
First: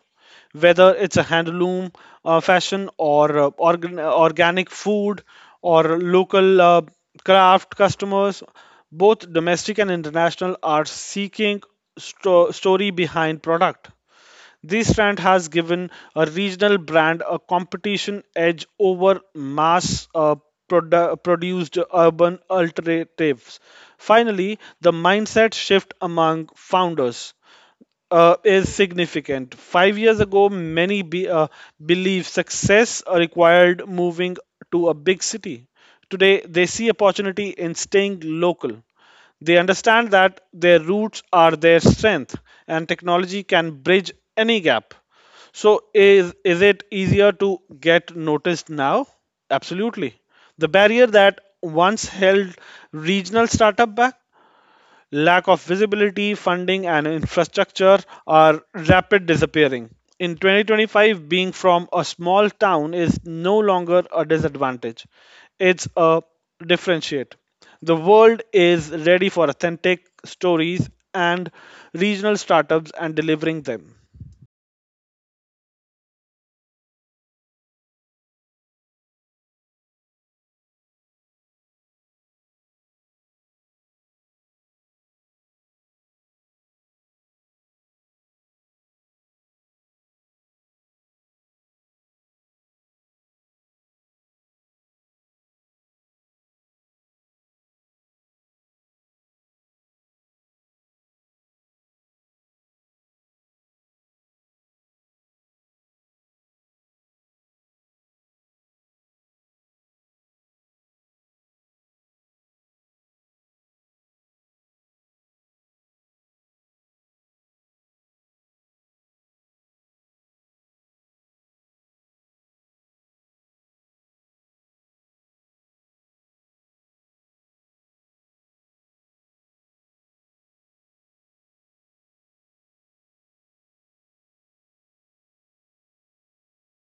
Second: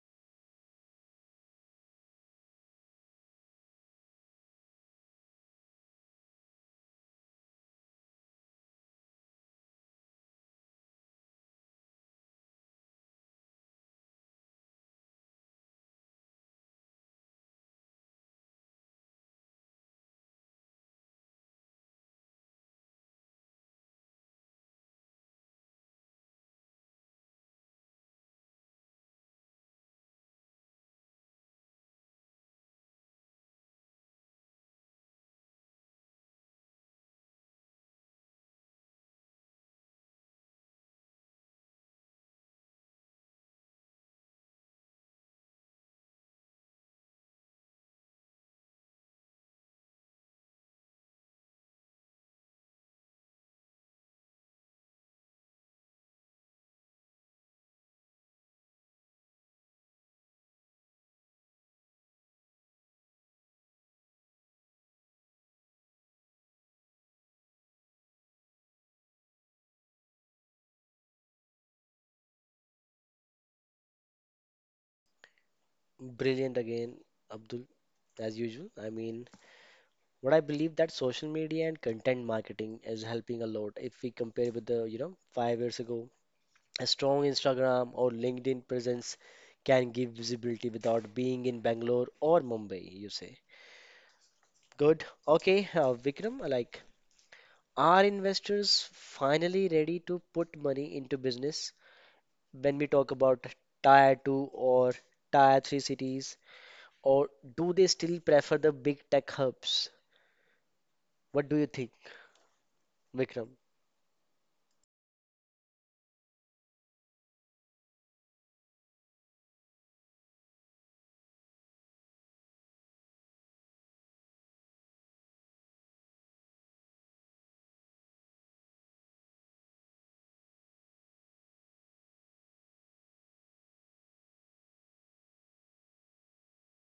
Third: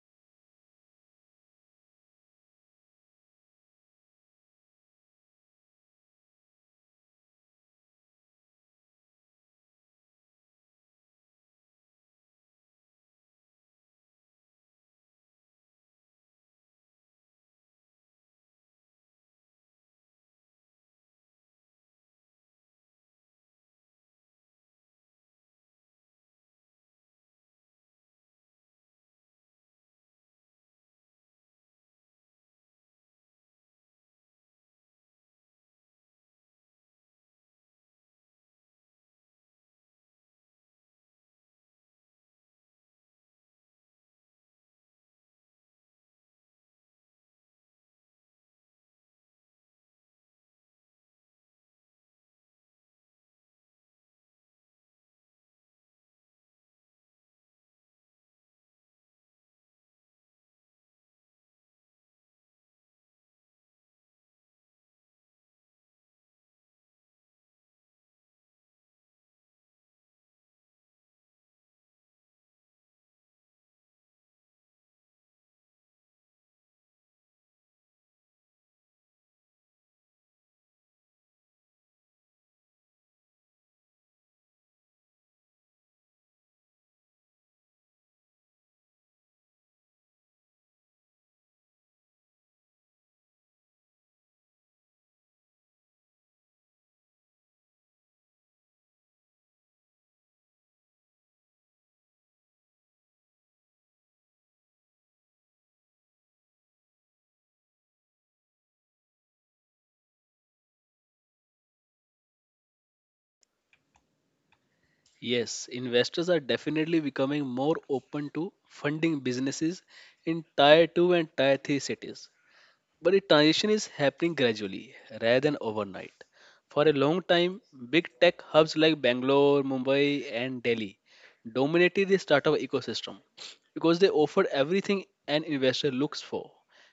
B: whether it's a handloom fashion or organic food or local craft. Customers both domestic and international are seeking story behind product. This trend has given a regional brand a competition edge over mass produced urban alternatives. Finally, the mindset shift among founders is significant. 5 years ago, many believed success required moving to a big city. Today, they see opportunity in staying local. They understand that their roots are their strength, and technology can bridge any gap. So, is it easier to get noticed now? Absolutely. The barrier that once held regional startup back, lack of visibility, funding, and infrastructure, are rapid disappearing. In 2025, being from a small town is no longer a disadvantage. It's a differentiate. The world is ready for authentic stories and regional startups and delivering them.
A: Brilliant again, Abdul, as usual. I mean, what I believe that social media and content marketing is helping a lot if we compare with the, you know, 5 years ago. A strong Instagram or LinkedIn presence can give visibility without being in Bangalore or Mumbai, you say. Good. Okay, Vikram, like are investors finally ready to put money into business when we talk about tier 2 or tier 3 cities? Or do they still prefer the big tech hubs? What do you think, Vikram?
C: Yes, investors are definitely becoming more open to funding businesses in tier 2 and tier 3 cities, but the transition is happening gradually rather than overnight. For a long time, big tech hubs like Bangalore, Mumbai, and Delhi dominated the startup ecosystem because they offered everything an investor looks for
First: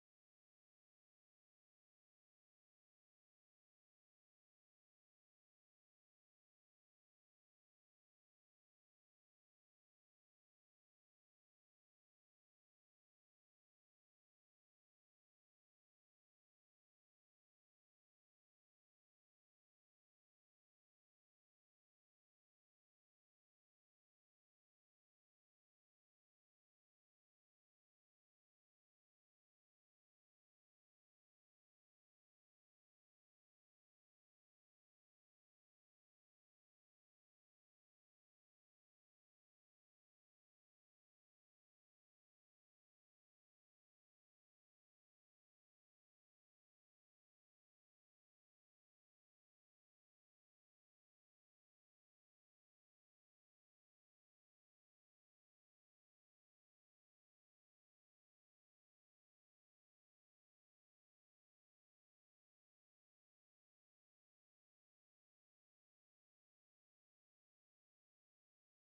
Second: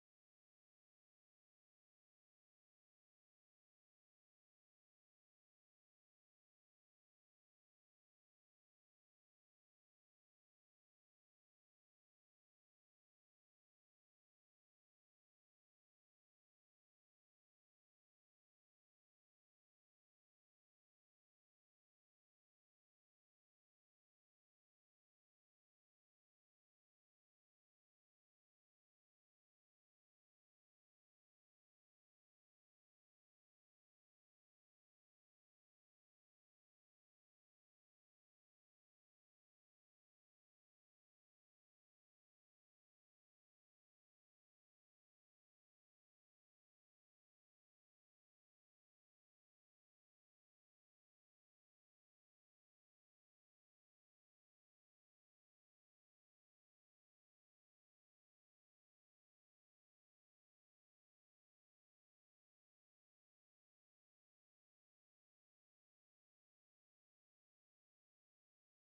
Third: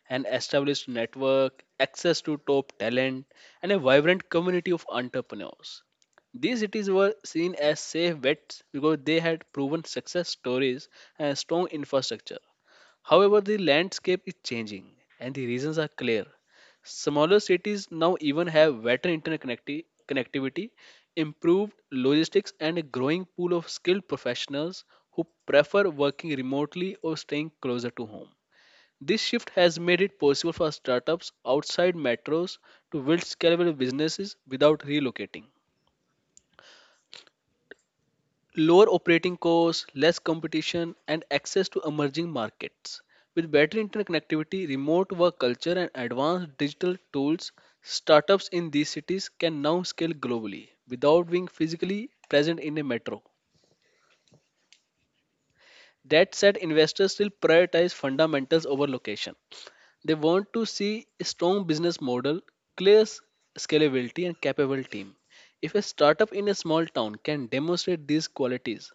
C: an established network, access to top talent, and a vibrant community of entrepreneurs. These cities were seen as safe bets because they had proven success stories and strong infrastructure. However, the landscape is changing and the reasons are clear. Smaller cities now even have better connectivity, improved logistics, and a growing pool of skilled professionals who prefer working remotely or staying closer to home. This shift has made it possible for startups outside metros to build scalable businesses without relocating. Lower operating costs, less competition, and access to emerging markets. With better internet connectivity, remote work culture, and advanced digital tools, startups in these cities can now scale globally without being physically present in a metro. That said, investors still prioritize fundamentals over location. They want to see a strong business model, clear s- scalability, and capable team. If a startup in a small town can demonstrate these qualities,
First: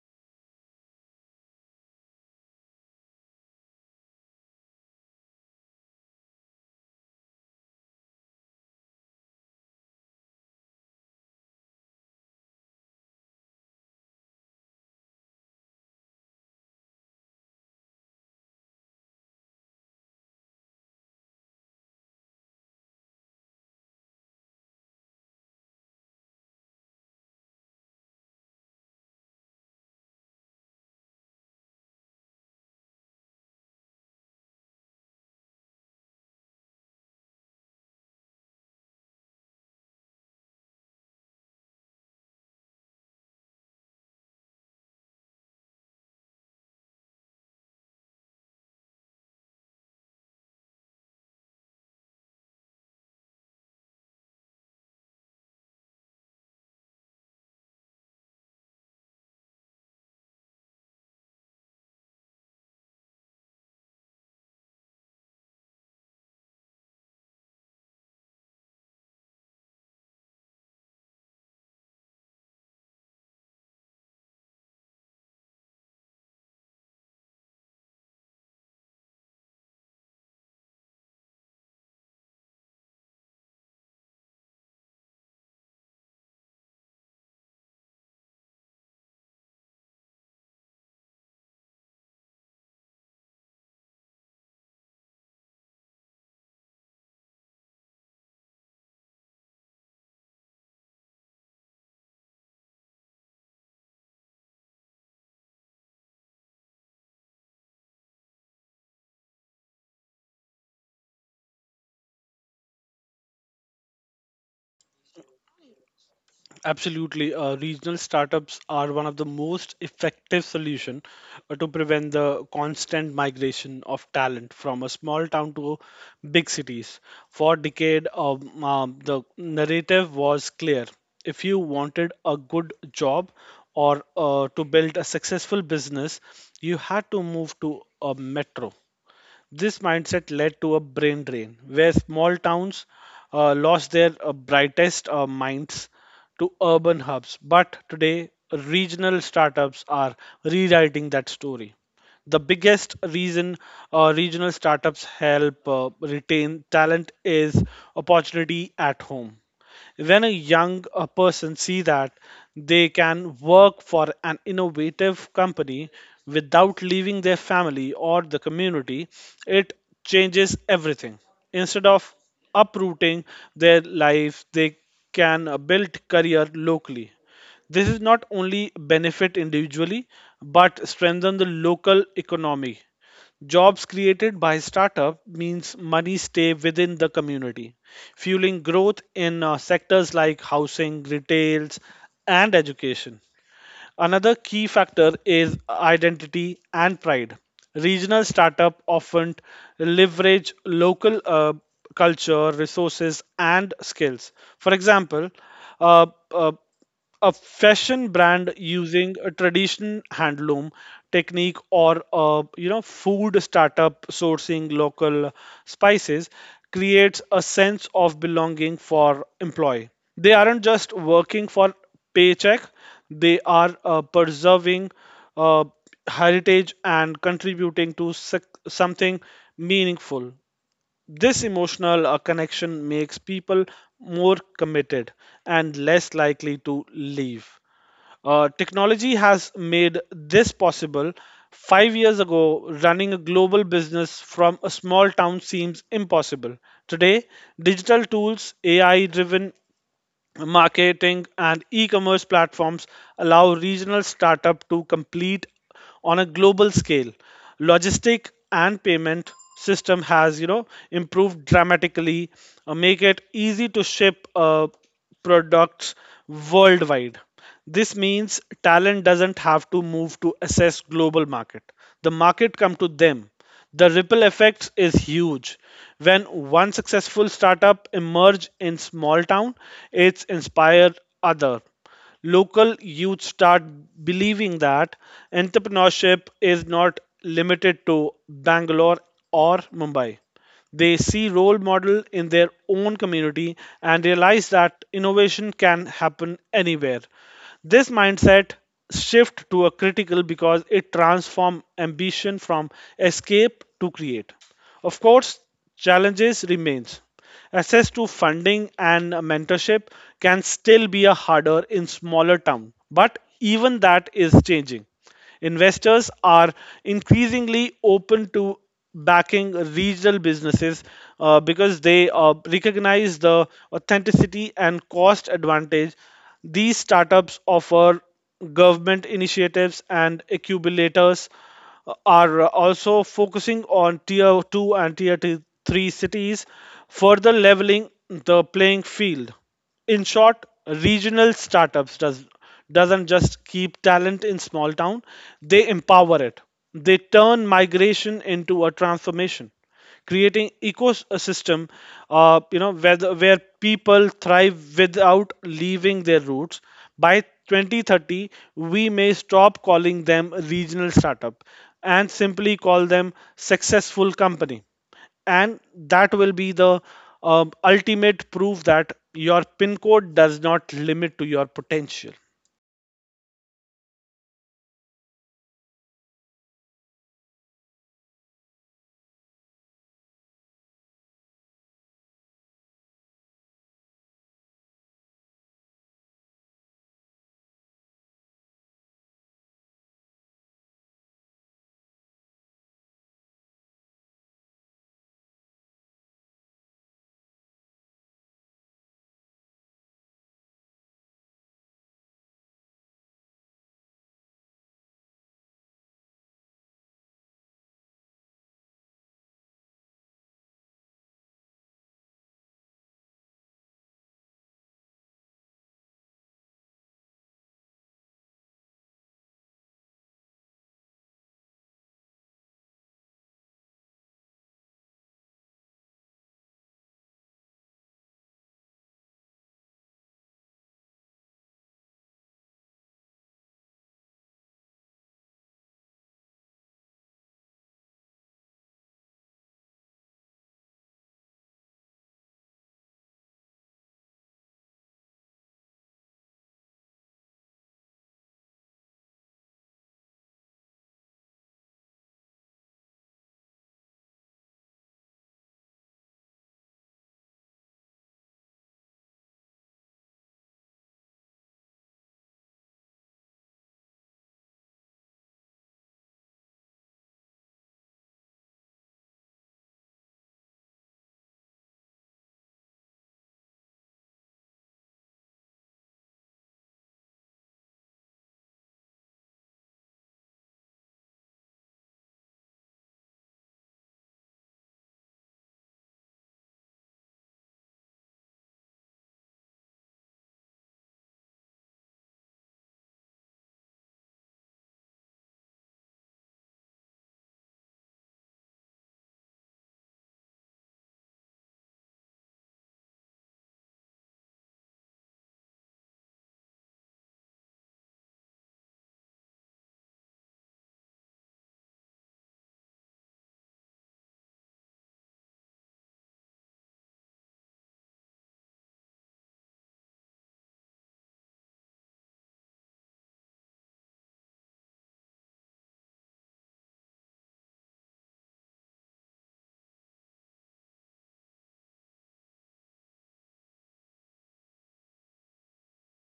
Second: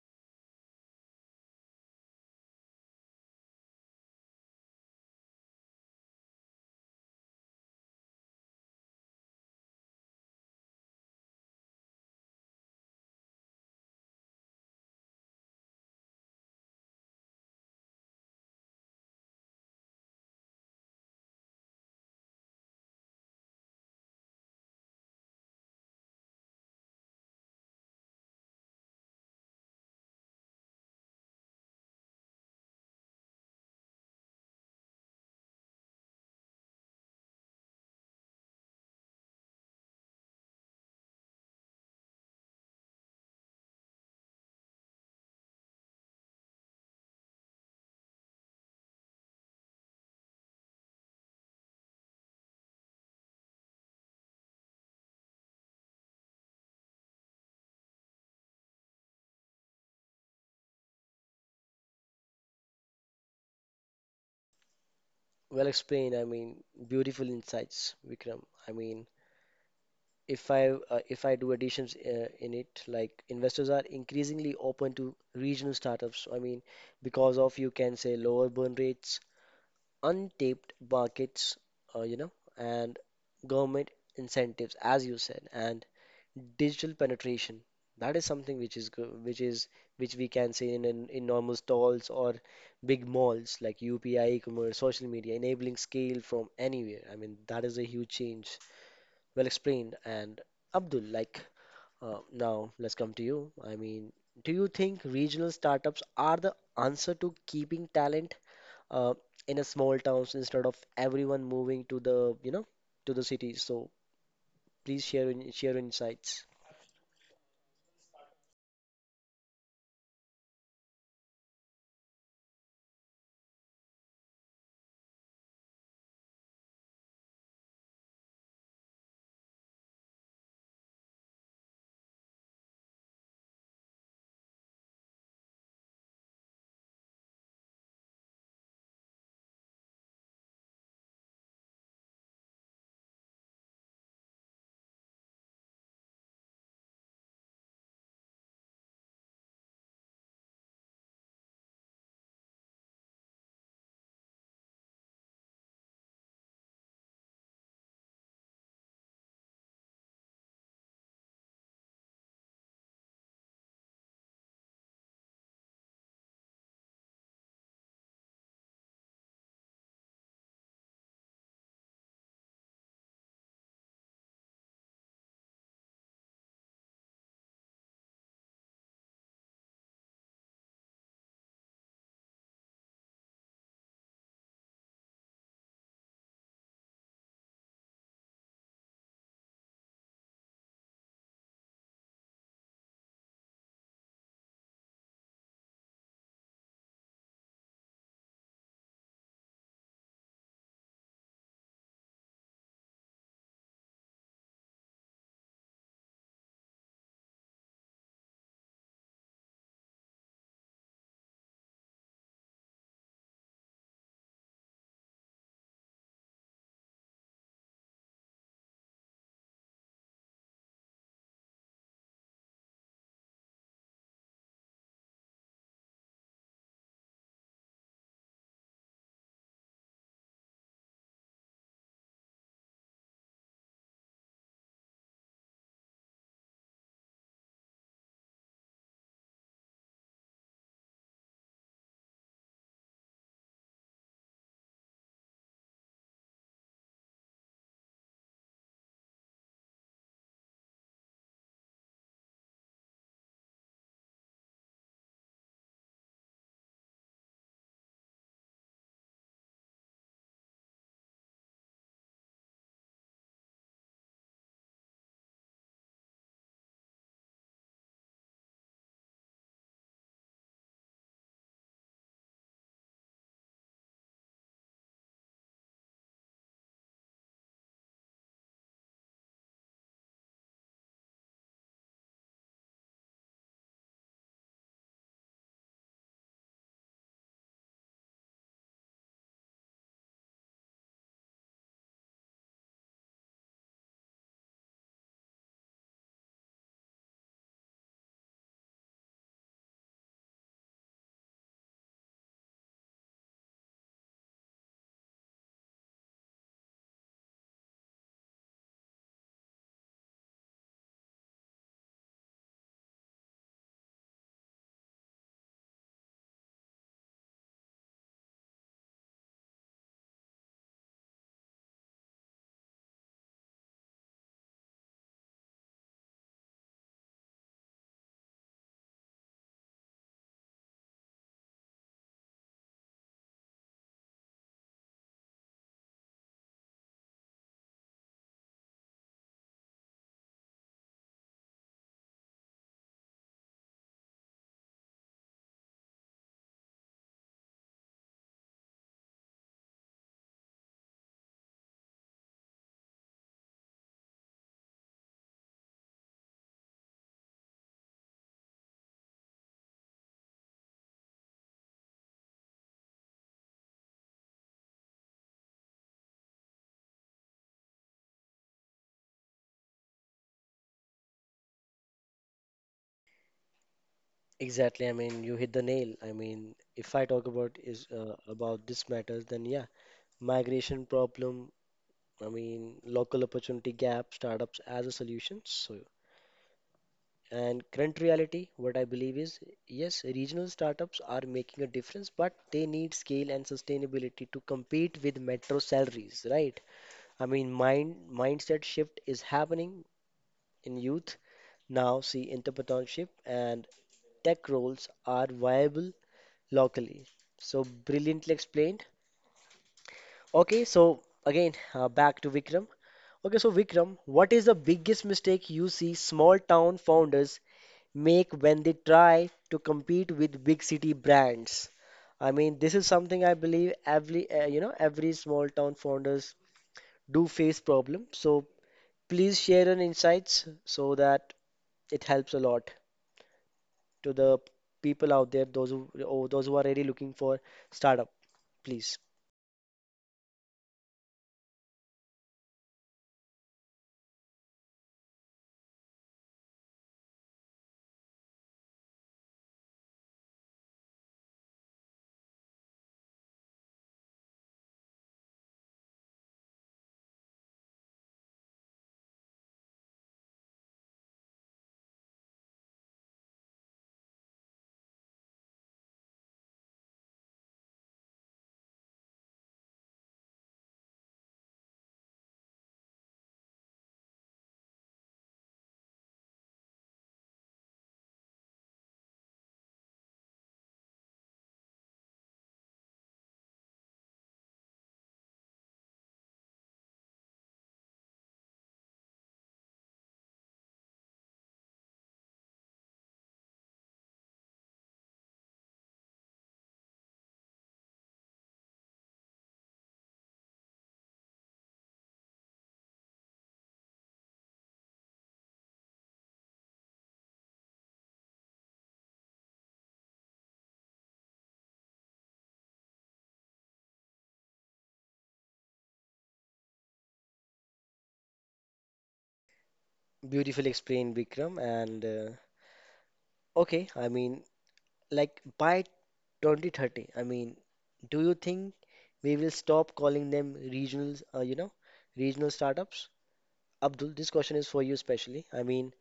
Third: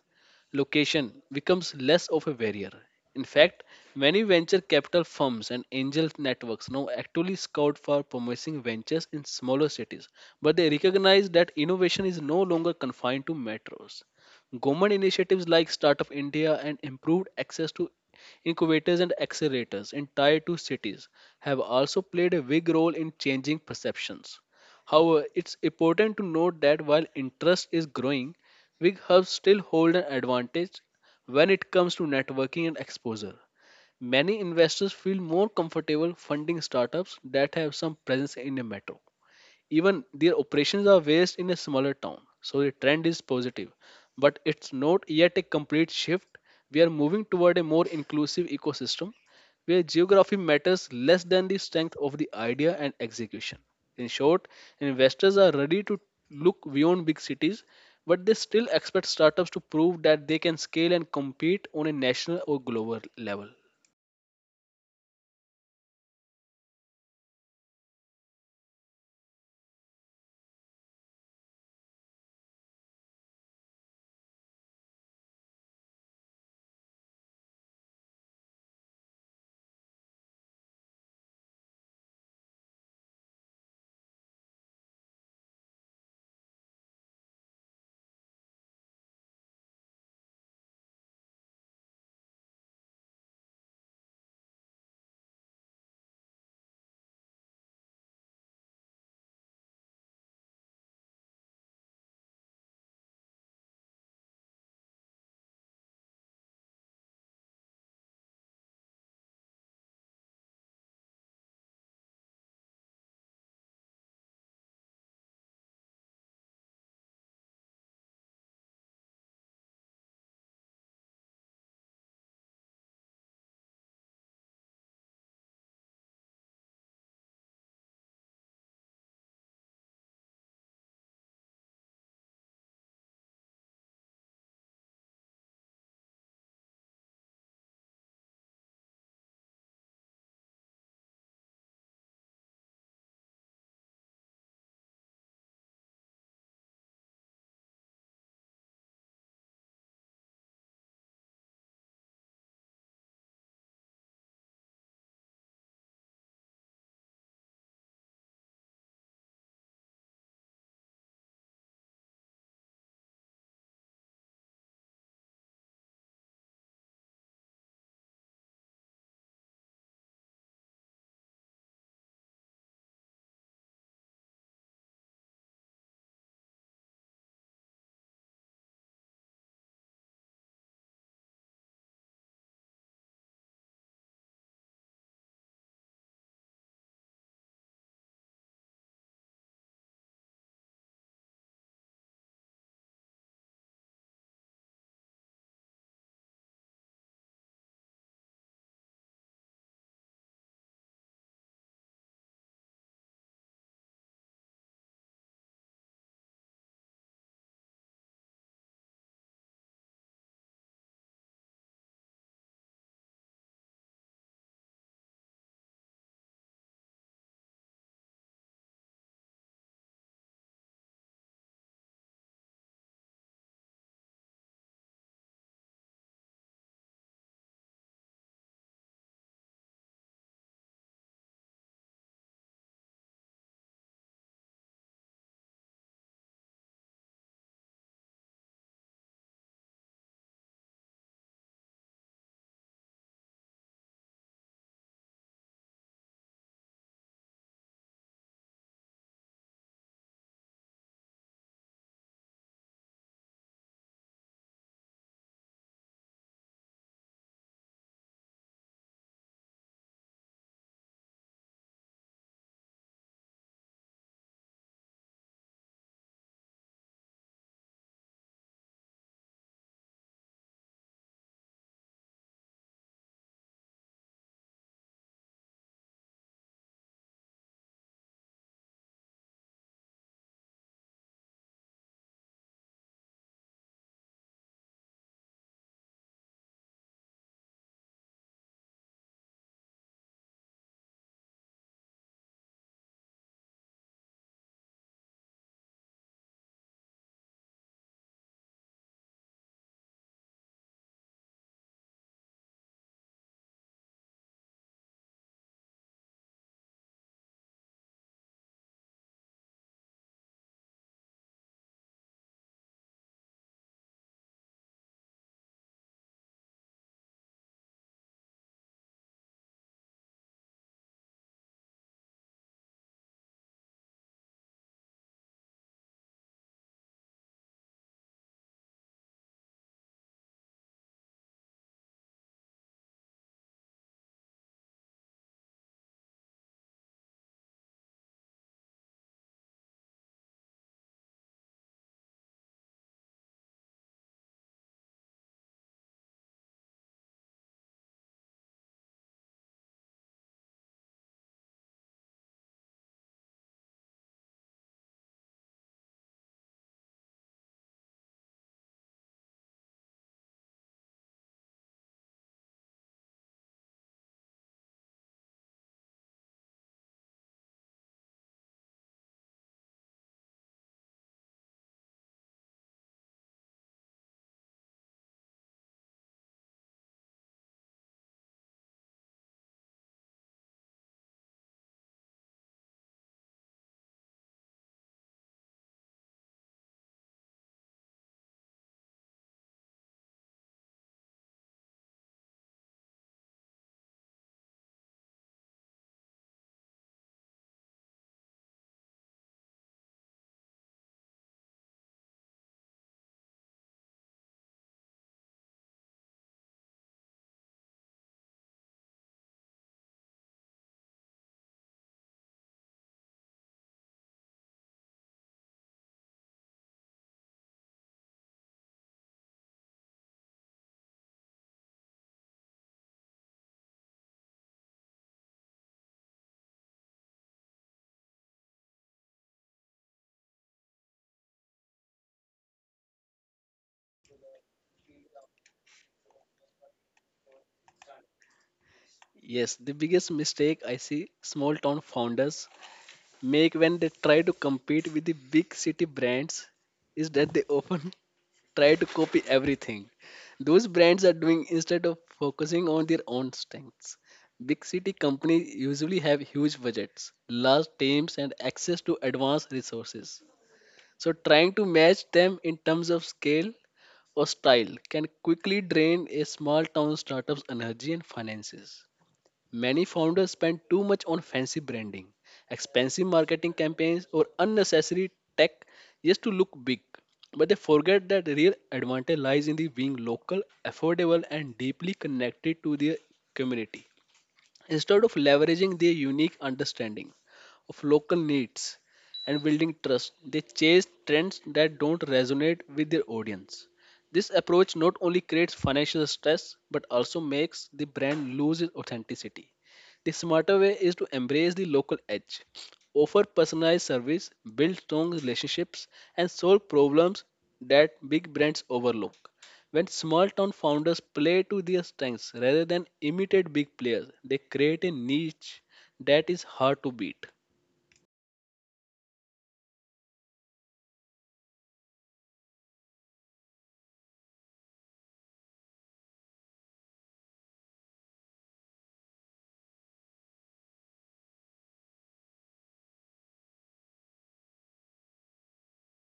C: location becomes less of a barrier. In fact, many venture capital firms and angel networks now actively scout for promising ventures in smaller cities, but they recognize that innovation is no longer confined to metros. Government initiatives like Startup India and improved access to incubators and accelerators in tier 2 cities have also played a big role in changing perceptions. However, it's important to note that while interest is growing, big hubs still hold an advantage when it comes to networking and exposure. Many investors feel more comfortable funding startups that have some presence in a metro even their operations are based in a smaller town, so the trend is positive. But it's not yet a complete shift. We are moving toward a more inclusive ecosystem where geography matters less than the strength of the idea and execution. In short, investors are ready to look beyond big cities, but they still expect startups to prove that they can scale and compete on a national or global level.
A: Well explained, I mean, beautiful insights, Vikram. I mean, if I do additions in it, like investors are increasingly open to regional startups. I mean, because of you can say lower burn rates, untapped markets, uh, you know, and government incentives, as you said, and digital penetration. That is something which is which we can say in enormous stalls or big malls like UPI, e-commerce, social media, enabling scale from anywhere. I mean, that is a huge change. Well explained. And Abdul, now, let's come to you. I mean, do you think regional startups are the answer to keeping talent uh, in a small towns instead of everyone moving to the, you know, to the cities. So please share insights.
B: Absolutely. Regional startups are one of the most effective solution to prevent the constant migration of talent from a small town to big cities. For decade, the narrative was clear. If you wanted a good job or to build a successful business, you had to move to a metro. This mindset led to a brain drain where small towns lost their brightest minds to urban hubs. But today, regional startups are rewriting that story. The biggest reason regional startups help retain talent is opportunity at home. When a young person see that they can work for an innovative company without leaving their family or the community, it changes everything. Instead of uprooting their life, they can build career locally. This is not only benefit individually, but strengthen the local economy. Jobs created by startup means money stay within the community, fueling growth in sectors like housing, retails, and education. Another key factor is identity and pride. Regional startup often leverage local culture, resources, and skills. For example, uh, uh, a fashion brand using a tradition handloom technique or a you know food startup sourcing local spices creates a sense of belonging for employee. They aren't just working for paycheck, they are preserving uh, heritage and contributing to something meaningful. This emotional connection makes people more committed and less likely to leave. Technology has made this possible. 5 years ago, running a global business from a small town seems impossible. Today, digital tools, AI driven marketing and e-commerce platforms allow regional startup to compete on a global scale. Logistic and payment system has you know improved dramatically, make it easy to ship products worldwide. This means talent doesn't have to move to assess global market. The market come to them. The ripple effect is huge. When one successful startup emerge in small town, it's inspired other. Local youth start believing that entrepreneurship is not limited to Bangalore or Mumbai. They see role model in their own community and realize that innovation can happen anywhere. This mindset shift to a critical because it transforms ambition from escape to create. Of course, challenges remains. Access to funding and mentorship can still be a harder in smaller town, but even that is changing. Investors are increasingly open to backing regional businesses because they recognize the authenticity and cost advantage these startups offer. Government initiatives and accumulators are also focusing on tier 2 and tier 3 cities, further leveling the playing field. In short, regional startups doesn't just keep talent in small town, they empower it. They turn migration into a transformation, creating ecosystem you know where, where people thrive without leaving their roots. By 2030 we may stop calling them regional startup and simply call them successful company, and that will be the ultimate proof that your pin code does not limit to your potential.
A: Exactly. I mean, you hit the nail. I mean, if I talk about is about this matters, then yeah, migration problem. I mean, local opportunity gap, startups as a solution. So, and current reality, what I believe is, yes, regional startups are making a difference, but they need scale and sustainability to compete with metro salaries, right? I mean, mindset shift is happening in youth now. See, entrepreneurship and tech roles are viable locally. So brilliantly explained. Okay, so again, back to Vikram. Okay, so Vikram, what is the biggest mistake you see small town founders make when they try to compete with big city brands? I mean, this is something I believe every every small town founders do face problem. So please share your insights so that it helps a lot to the people out there, those who are really looking for startup. Please,
C: Yes, the biggest mistake I see small town founders make when they try to compete with the big city brands is that they often [LAUGHS] try to copy everything those brands are doing instead of focusing on their own strengths. Big city companies usually have huge budgets, large teams, and access to advanced resources. So, trying to match them in terms of scale or style can quickly drain a small town startup's energy and finances. Many founders spend too much on fancy branding, expensive marketing campaigns, or unnecessary tech just to look big. But they forget that the real advantage lies in the being local, affordable, and deeply connected to their community. Instead of leveraging their unique understanding of local needs and building trust, they chase trends that don't resonate with their audience. This approach not only creates financial stress but also makes the brand lose its authenticity the smarter way is to embrace the local edge, offer personalized service, build strong relationships, and solve problems that big brands overlook. When small town founders play to their strengths rather than imitate big players, they create a niche that is hard to beat.
A: beautifully explained, Vikram. And okay, I mean, like by 2030, I mean, do you think we will stop calling them regional startups? Abdul, this question is for you especially. I mean,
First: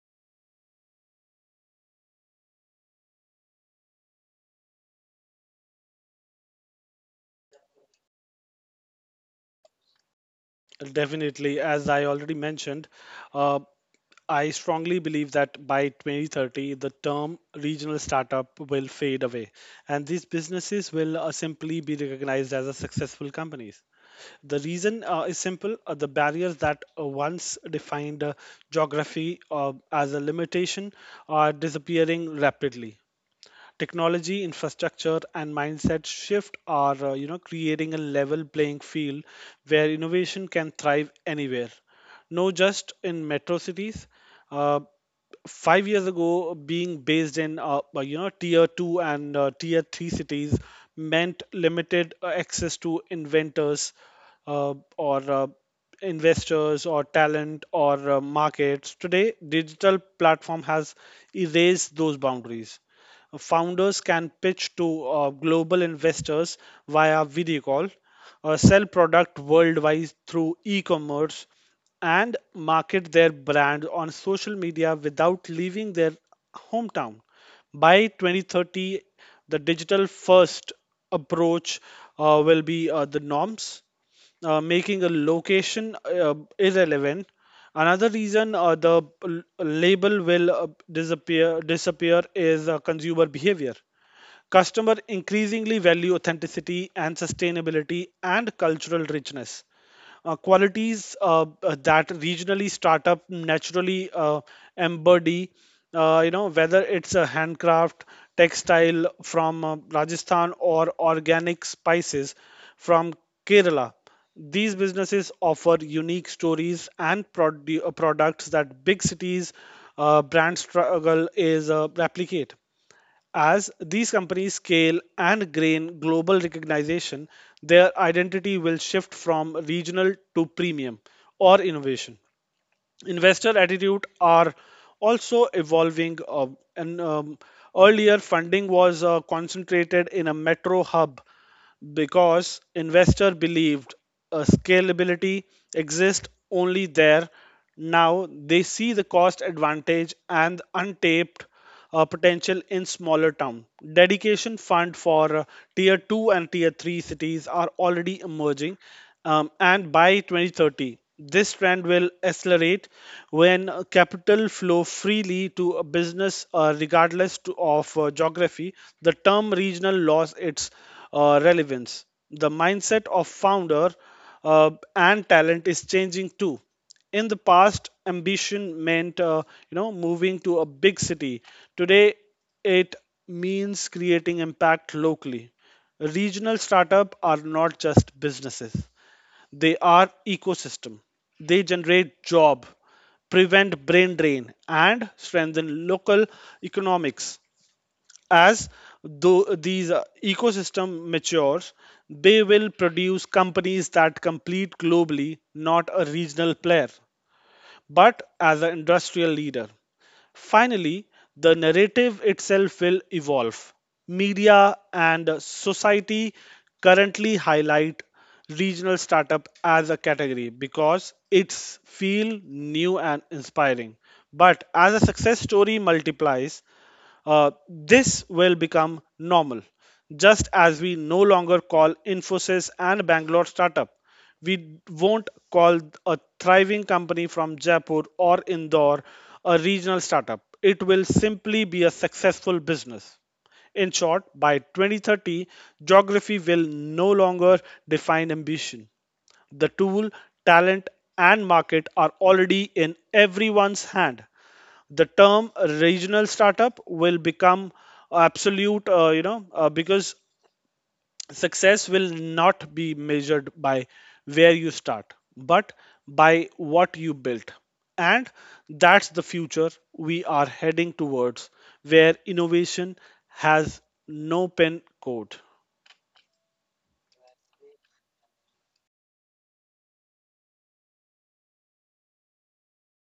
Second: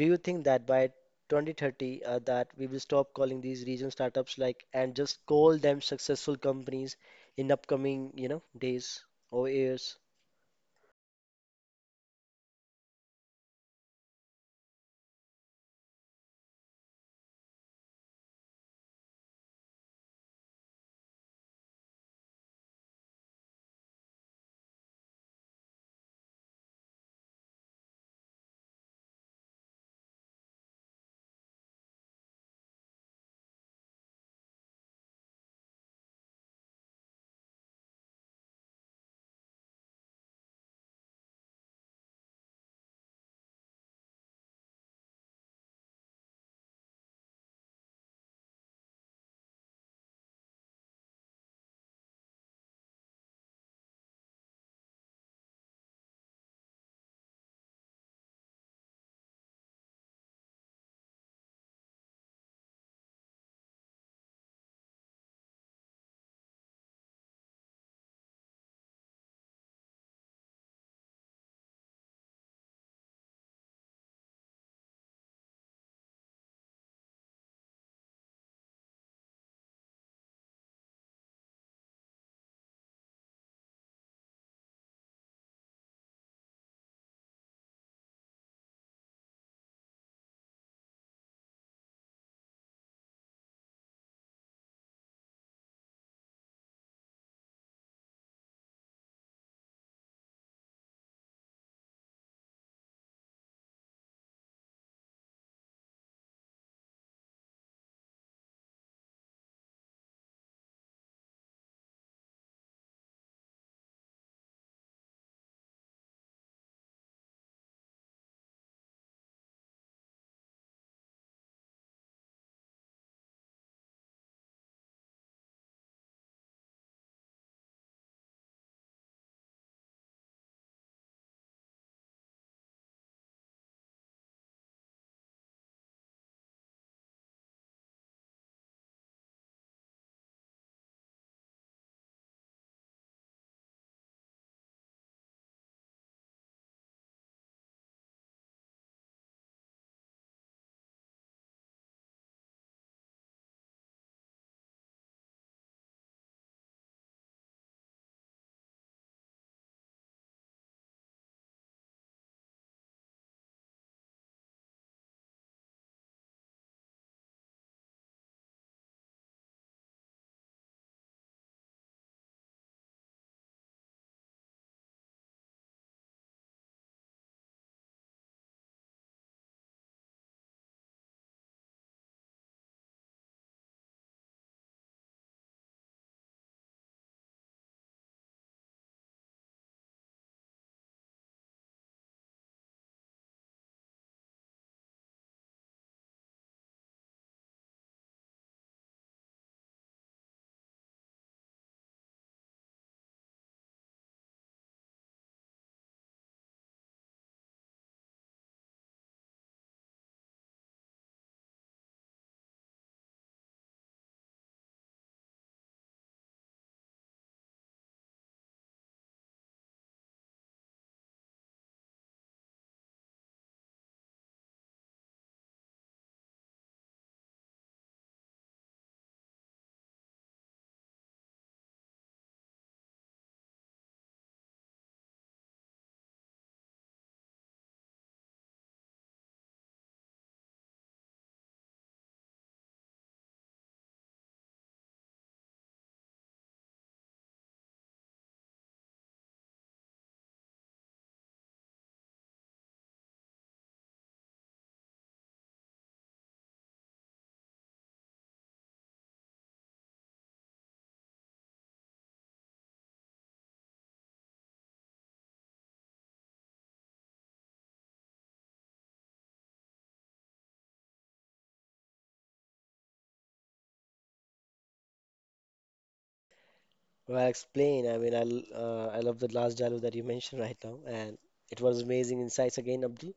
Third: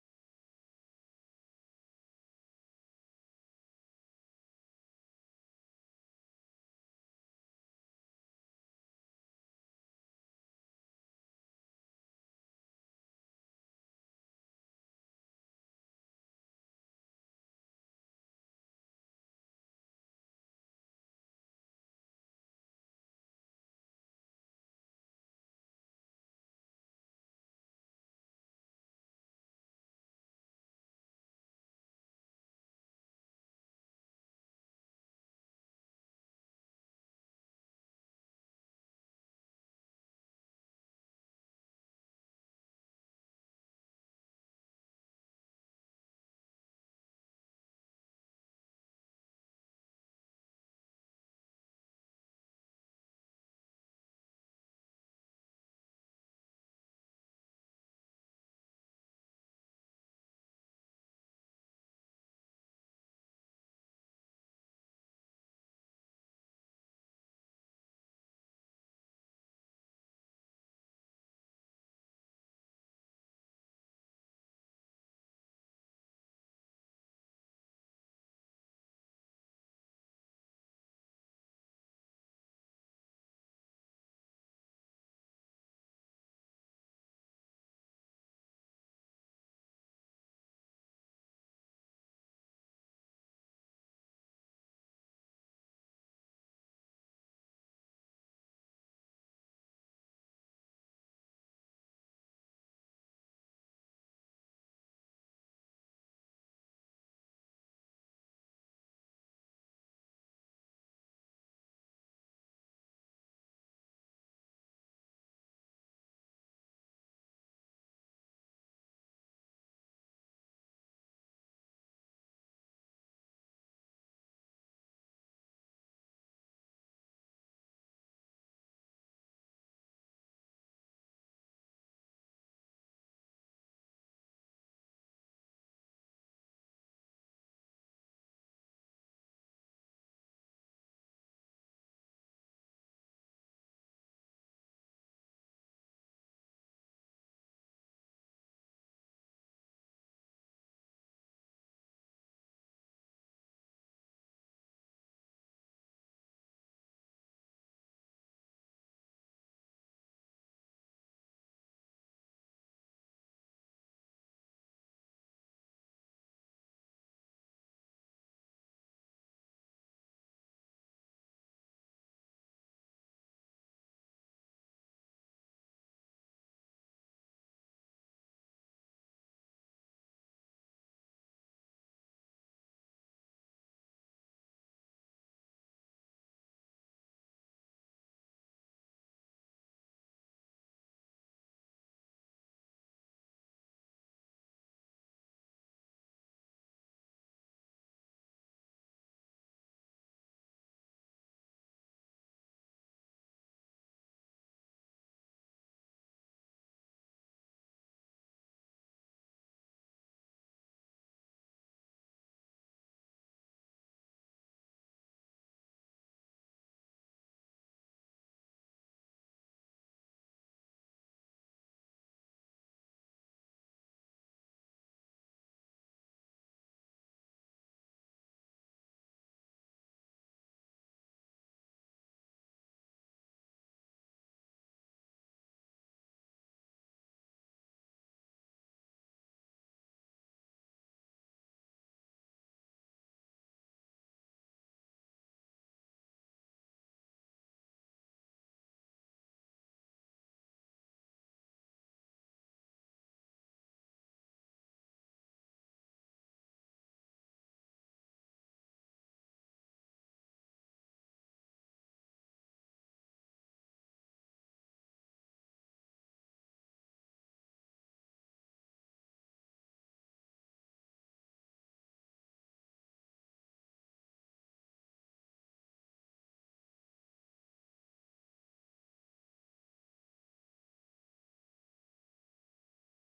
A: do you think that by 2030 that we will stop calling these region startups like and just call them successful companies in upcoming, you know, days or years?
B: Definitely, as I already mentioned, uh, I strongly believe that by 2030 the term regional startup will fade away and these businesses will simply be recognized as a successful companies. The reason is simple. The barriers that once defined geography as a limitation are disappearing rapidly. Technology infrastructure and mindset shift are you know creating a level playing field where innovation can thrive anywhere, no just in metro cities. uh, 5 years ago, being based in you know tier 2 and tier 3 cities meant limited access to inventors or investors or talent or markets. Today, digital platform has erased those boundaries. Founders can pitch to global investors via video call, sell product worldwide through e-commerce, and market their brand on social media without leaving their hometown. By 2030, the digital first approach will be the norms, making a location irrelevant. Another reason the label will disappear is consumer behavior. Customer increasingly value authenticity and sustainability and cultural richness, qualities that regionally startup naturally embody, you know, whether it's a handcraft textile from Rajasthan or organic spices from Kerala. These businesses offer unique stories and products that big cities brands struggle is replicate. As these companies scale and gain global recognition, their identity will shift from regional to premium or innovation. Investor attitude are also evolving. And Earlier, funding was concentrated in a metro hub because investor believed a scalability exists only there. Now they see the cost advantage and untapped potential in smaller town. Dedication fund for tier 2 and tier 3 cities are already emerging, and by 2030 this trend will accelerate. When capital flow freely to a business regardless of geography, the term regional lost its relevance. The mindset of founder uh, and talent is changing too. In the past, ambition meant you know moving to a big city. Today, it means creating impact locally. Regional startup are not just businesses, they are ecosystem. They generate job, prevent brain drain and strengthen local economics. As though these ecosystem matures, they will produce companies that compete globally, not a regional player but as an industrial leader. Finally, the narrative itself will evolve. Media and society currently highlight regional startup as a category because it's feel new and inspiring. But as a success story multiplies, this will become normal. Just as we no longer call Infosys and Bangalore startup, we won't call a thriving company from Jaipur or Indore a regional startup. It will simply be a successful business. In short, by 2030, geography will no longer define ambition. The tool, talent, and market are already in everyone's hand. The term regional startup will become absolute, because success will not be measured by where you start, but by what you built. And that's the future we are heading towards, where innovation has no pin code.
A: Well, I explain. I mean, I love the last dialogue that you mentioned right now, and it was amazing insights again, Abdul.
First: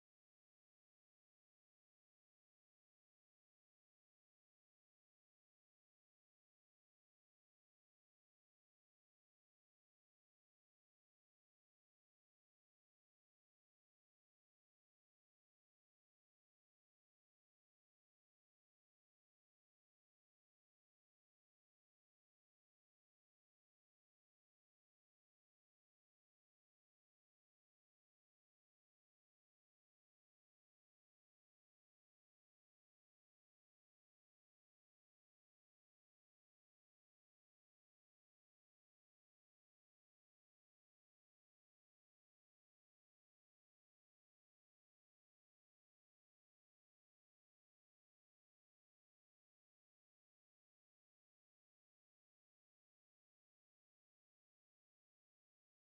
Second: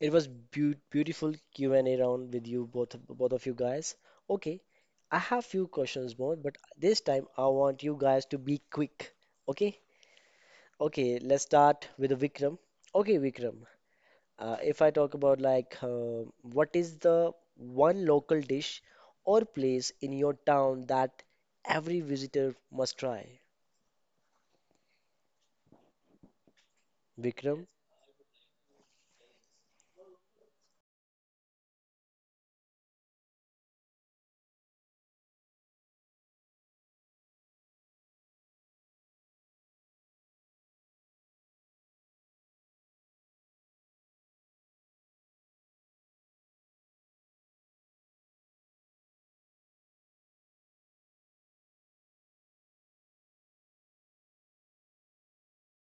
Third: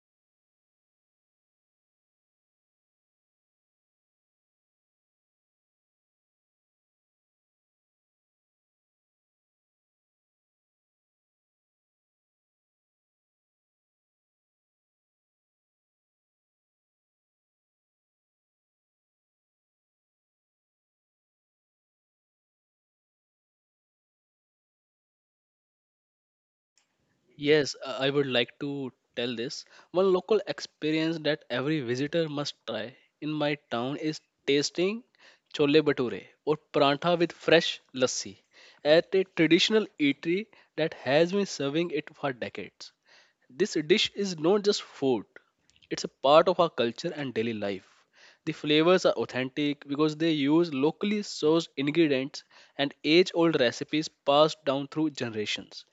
A: It was beautiful Q and A round with you both of you guys. Okay, I have few questions more, but this time I want you guys to be quick. Okay, okay, let's start with Vikram. Okay, Vikram, if I talk about what is the one local dish or place in your town that every visitor must try? Vikram,
C: Yes, I would like to tell this. One local experience that every visitor must try in my town is tasting chole bhature or parantha with fresh lassi at a traditional eatery that has been serving it for decades. This dish is not just food, it's a part of our culture and daily life. The flavors are authentic because they use locally sourced ingredients and age old recipes passed down through generations.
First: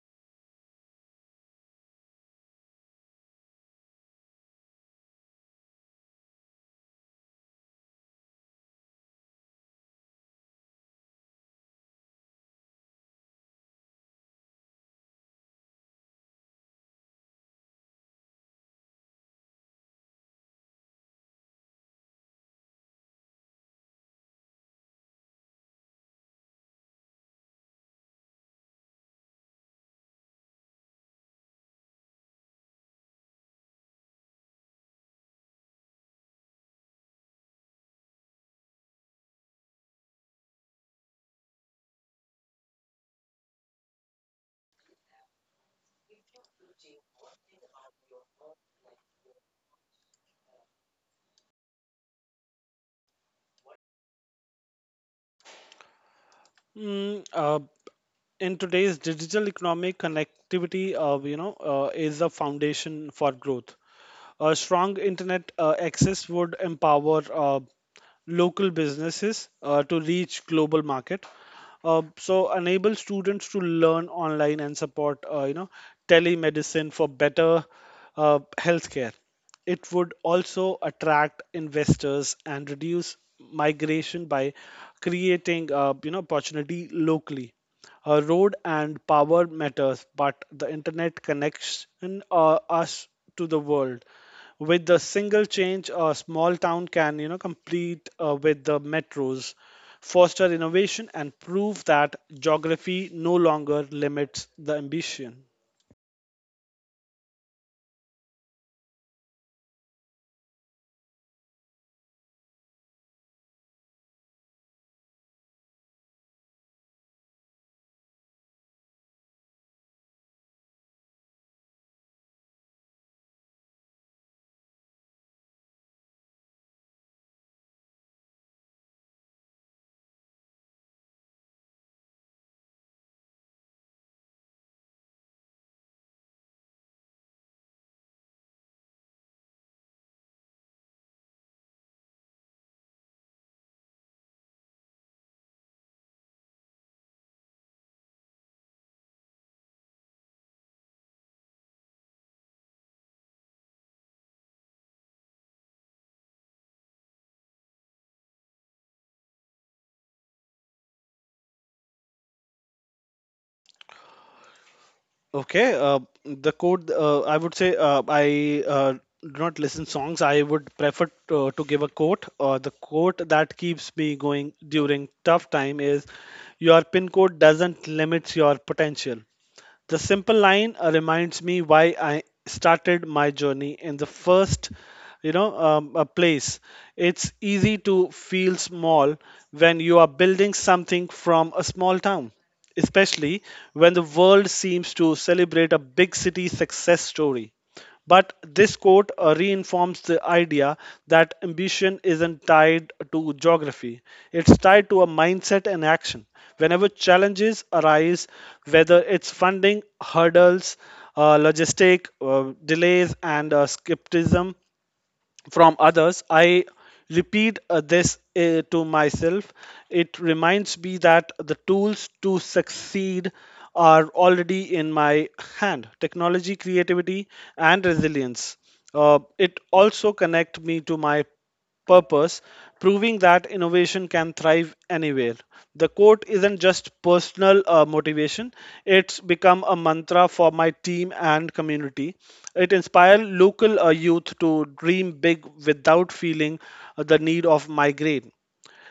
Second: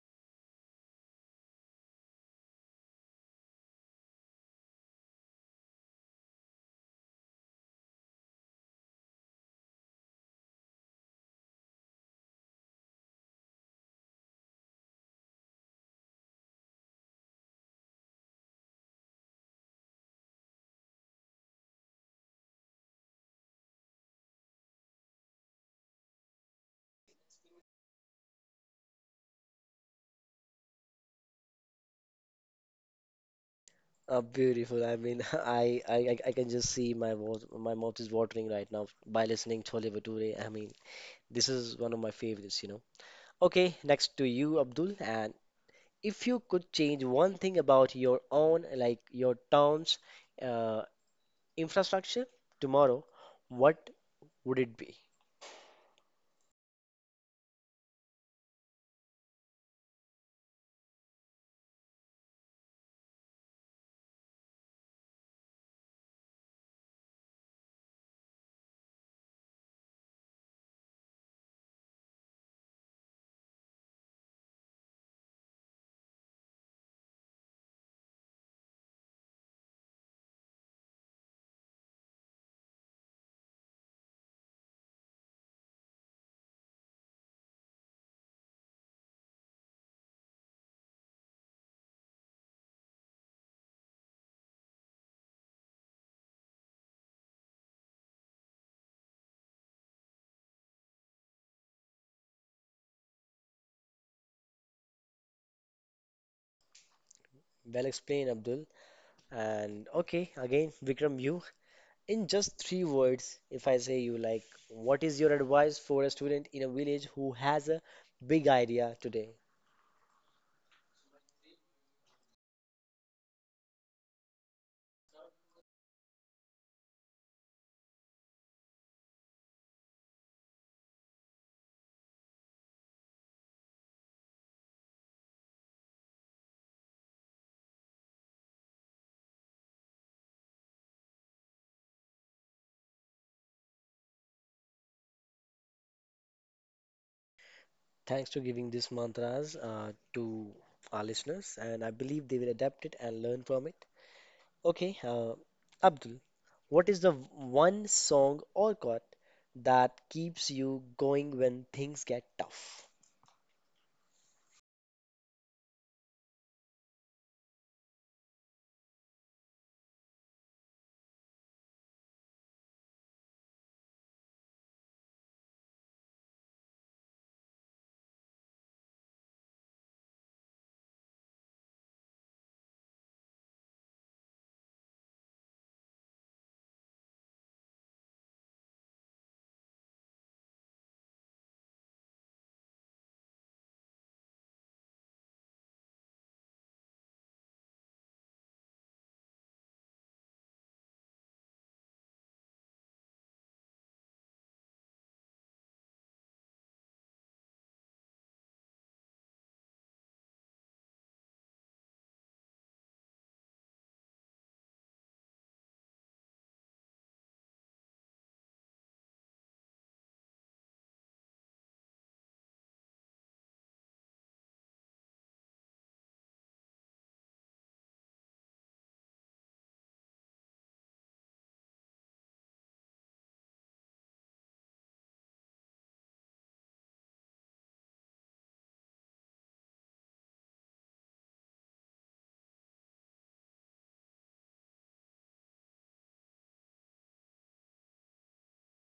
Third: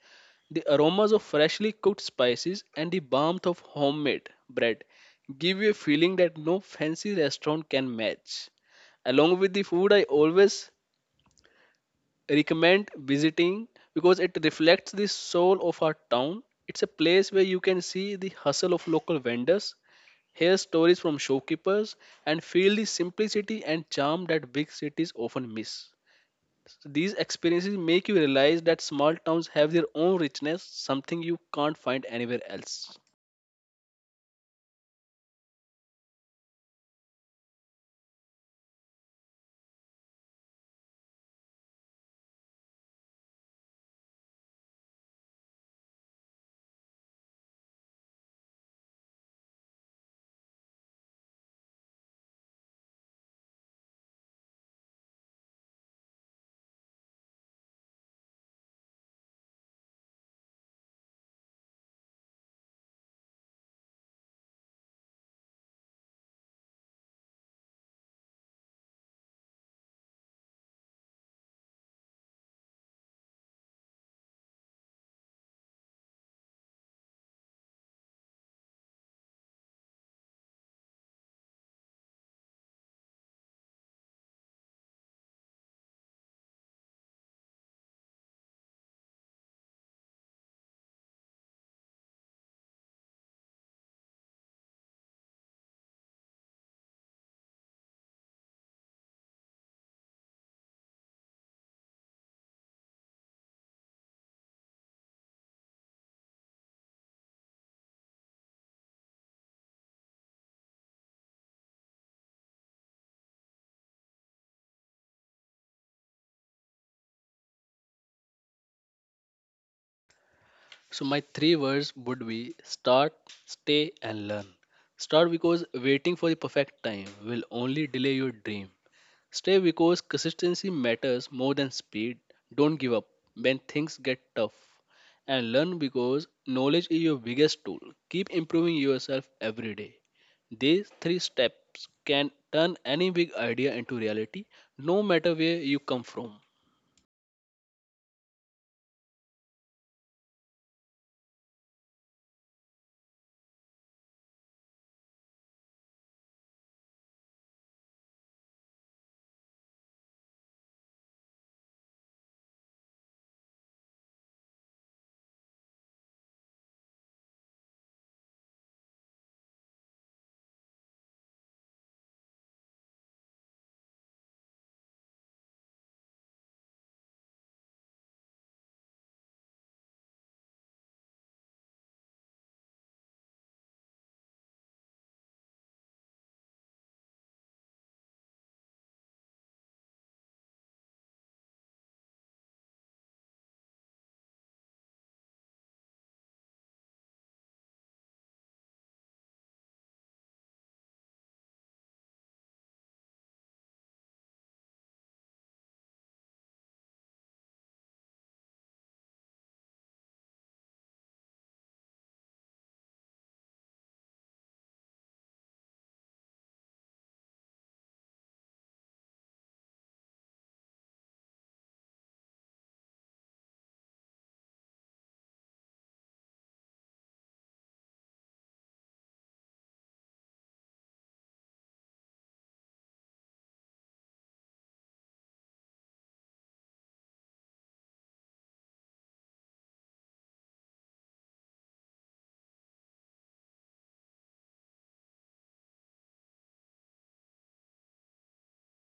C: The aromas of freshly cooked spices and the warmth of homemade bread give you a feeling that no fancy restaurant can match. Along with the food, I always recommend visiting because it reflects the soul of our town. It's a place where you can see the hustle of local vendors, hear stories from shopkeepers, and feel the simplicity and charm that big cities often miss. These experiences make you realize that small towns have their own richness, something you can't find anywhere else.
A: beautiful. I mean, [LAUGHS] I can just see my mouth is watering right now by listening Chole Bhature. I mean, this is one of my favorites, you know. Okay, next to you, Abdul. And if you could change one thing about your own, like your town's uh, infrastructure tomorrow, what would it be?
B: Mm, uh, in today's digital economy, connectivity, is the foundation for growth. A strong internet access would empower local businesses to reach global market. So enable students to learn online and support, you know, telemedicine for better healthcare. It would also attract investors and reduce migration by creating, you know, opportunity locally. Road and power matters, but the internet connects us to the world. With the single change, a small town can, you know, compete with the metros, foster innovation, and prove that geography no longer limits the ambition.
A: Well explained, Abdul. And okay, again, Vikram, you in just three words, if I say you like, what is your advice for a student in a village who has a big idea today?
C: So my three words would be start, stay and learn. Start because waiting for the perfect time will only delay your dream. Stay because consistency matters more than speed. Don't give up when things get tough. And learn because knowledge is your biggest tool. Keep improving yourself every day. These three steps can turn any big idea into reality, no matter where you come from.
A: Thanks for giving these mantras to our listeners, and I believe they will adapt it and learn from it. Okay, Abdul, what is the one song or chord that keeps you going when things get tough?
B: Okay, the code I would say, I do not listen songs. I would prefer to give a quote. The quote that keeps me going during tough time is, "Your pin code doesn't limit your potential." The simple line reminds me why I started my journey in the first, place. It's easy to feel small when you are building something from a small town, especially when the world seems to celebrate a big city success story. But this quote reinforms the idea that ambition isn't tied to geography, it's tied to a mindset and action. Whenever challenges arise, whether it's funding, hurdles, logistic delays, and skepticism from others, I repeat this to myself. It reminds me that the tools to succeed are already in my hand: technology, creativity, and resilience. It also connect me to my purpose, proving that innovation can thrive anywhere. The quote isn't just personal motivation, it's become a mantra for my team and community. It inspires local youth to dream big without feeling the need of migraine.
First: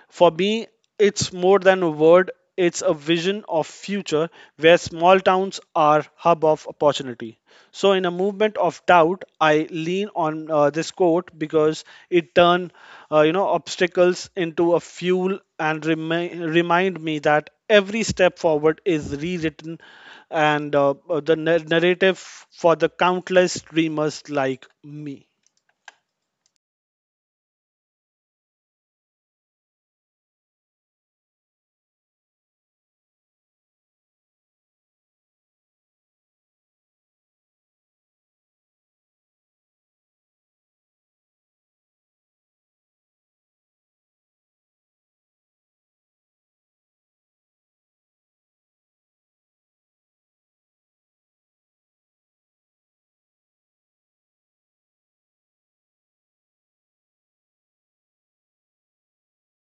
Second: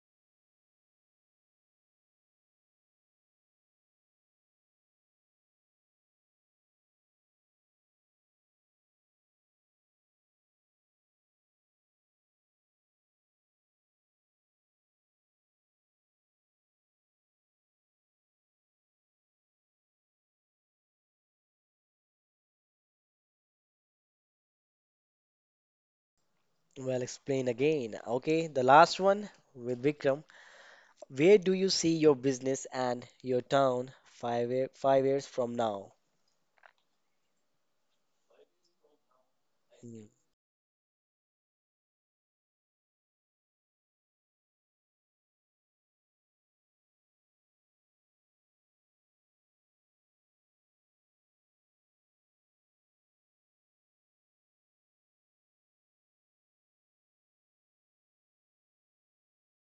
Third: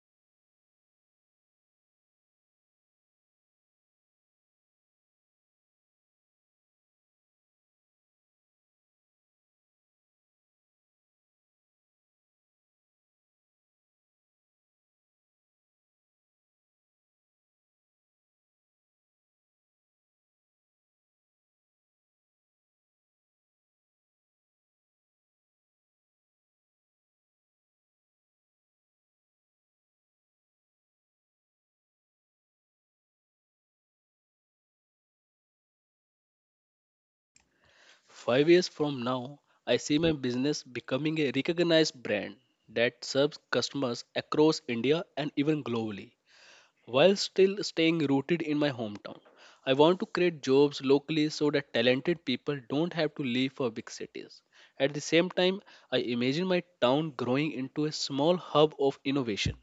B: For me, it's more than a word, it's a vision of future where small towns are hub of opportunity. So in a movement of doubt, I lean on this quote because it turn you know obstacles into a fuel and remind me that every step forward is rewritten and the narrative for the countless dreamers like me.
A: Well, explained again. Okay, the last one with Vikram. Where do you see your business and your town 5 years from now?
C: 5 years from now, I see
A: Mm.
C: my business becoming a recognized brand that serves customers across India and even globally. While still staying rooted in my hometown, I want to create jobs locally so that talented people don't have to leave for big cities. At the same time, I imagine my town growing into a small hub of innovation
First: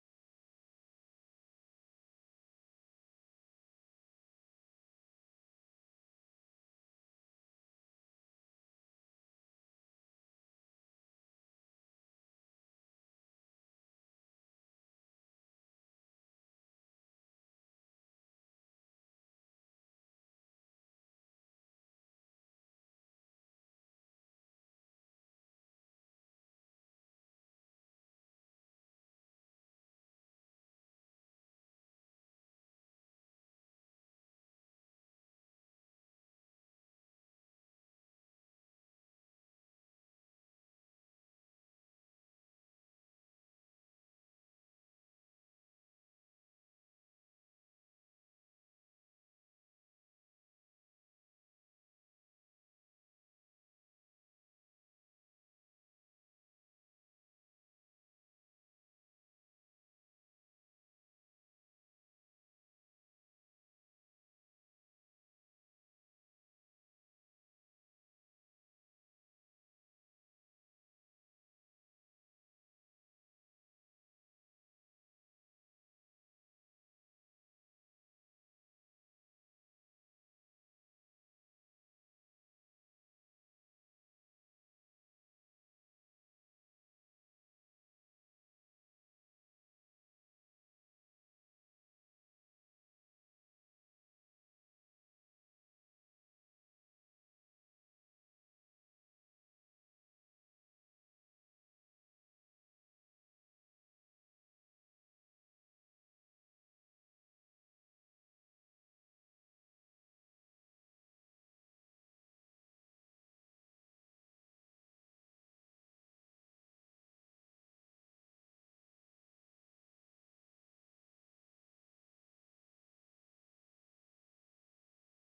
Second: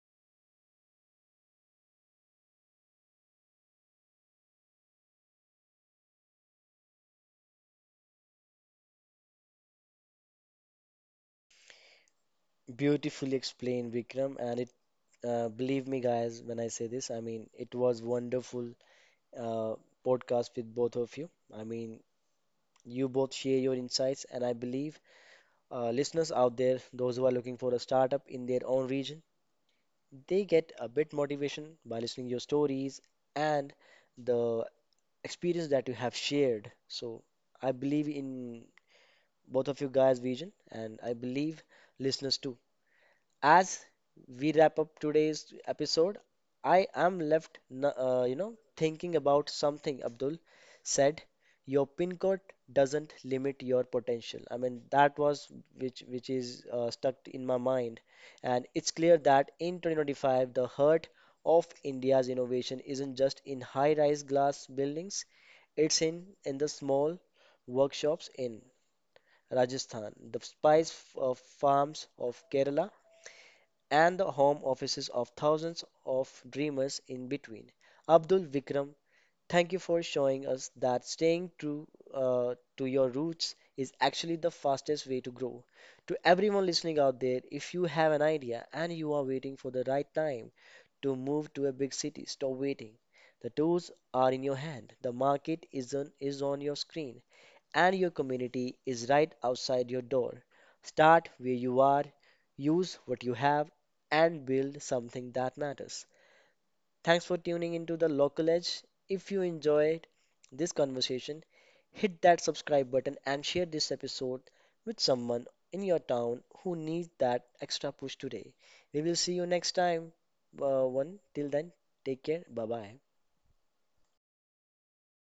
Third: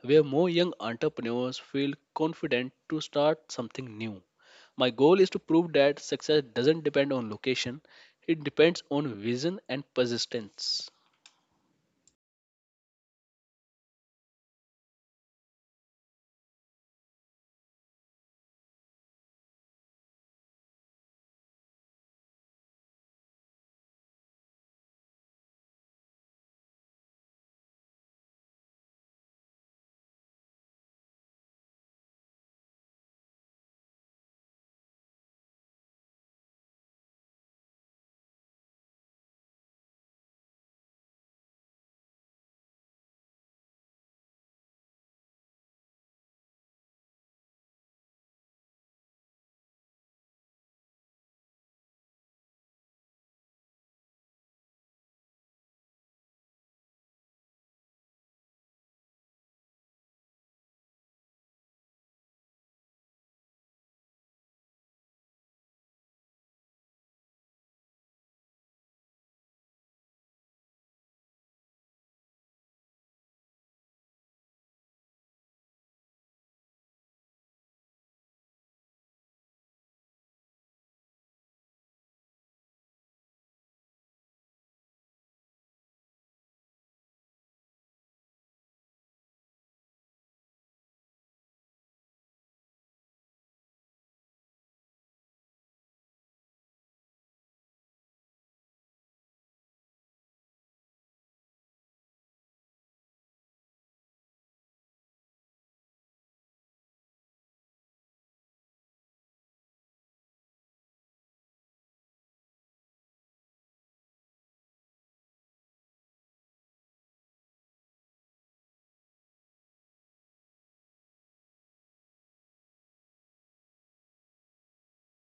C: where more young entrepreneurs feel confident to start something new. My goal is to prove that success doesn't depend on location, it depends on vision and persistence.
A: Beautifully explained, Vikram. And believe me, guys, when I say this, I mean it was wonderful uh, podcast with both of you. I mean, you both share your insights, and I believe listeners out there, those who are looking for a startup in their own region, they get a bit motivation by listening your stories and the experience that you have shared. So I believe in both of you guys, Vision, and I believe listeners too. As we wrap up today's episode, I am left, thinking about something Abdul said. Your pin code doesn't limit your potential. I mean, that was which is stuck in my mind, and it's clear that in 2025, the heart of India's innovation isn't just in high-rise glass buildings; it's in the small workshops in Rajasthan, the farms of Kerala, and the home offices of thousands of dreamers in between. Abdul Vikram, thank you for showing us that staying true to your roots is actually the fastest way to grow. To everyone listening out there, if you have an idea and you are waiting for the right time to move to a big city, stop waiting. The tools are in your hand. The market is on your screen and your community is right outside your door. Start where you are, use what you have, and build something that matters. Thanks for tuning into the Local Edge. If you enjoyed this conversation, hit that subscribe button and share this episode with someone in your town who needs that extra push today. We will see you next time. One till then, take care. Bye bye.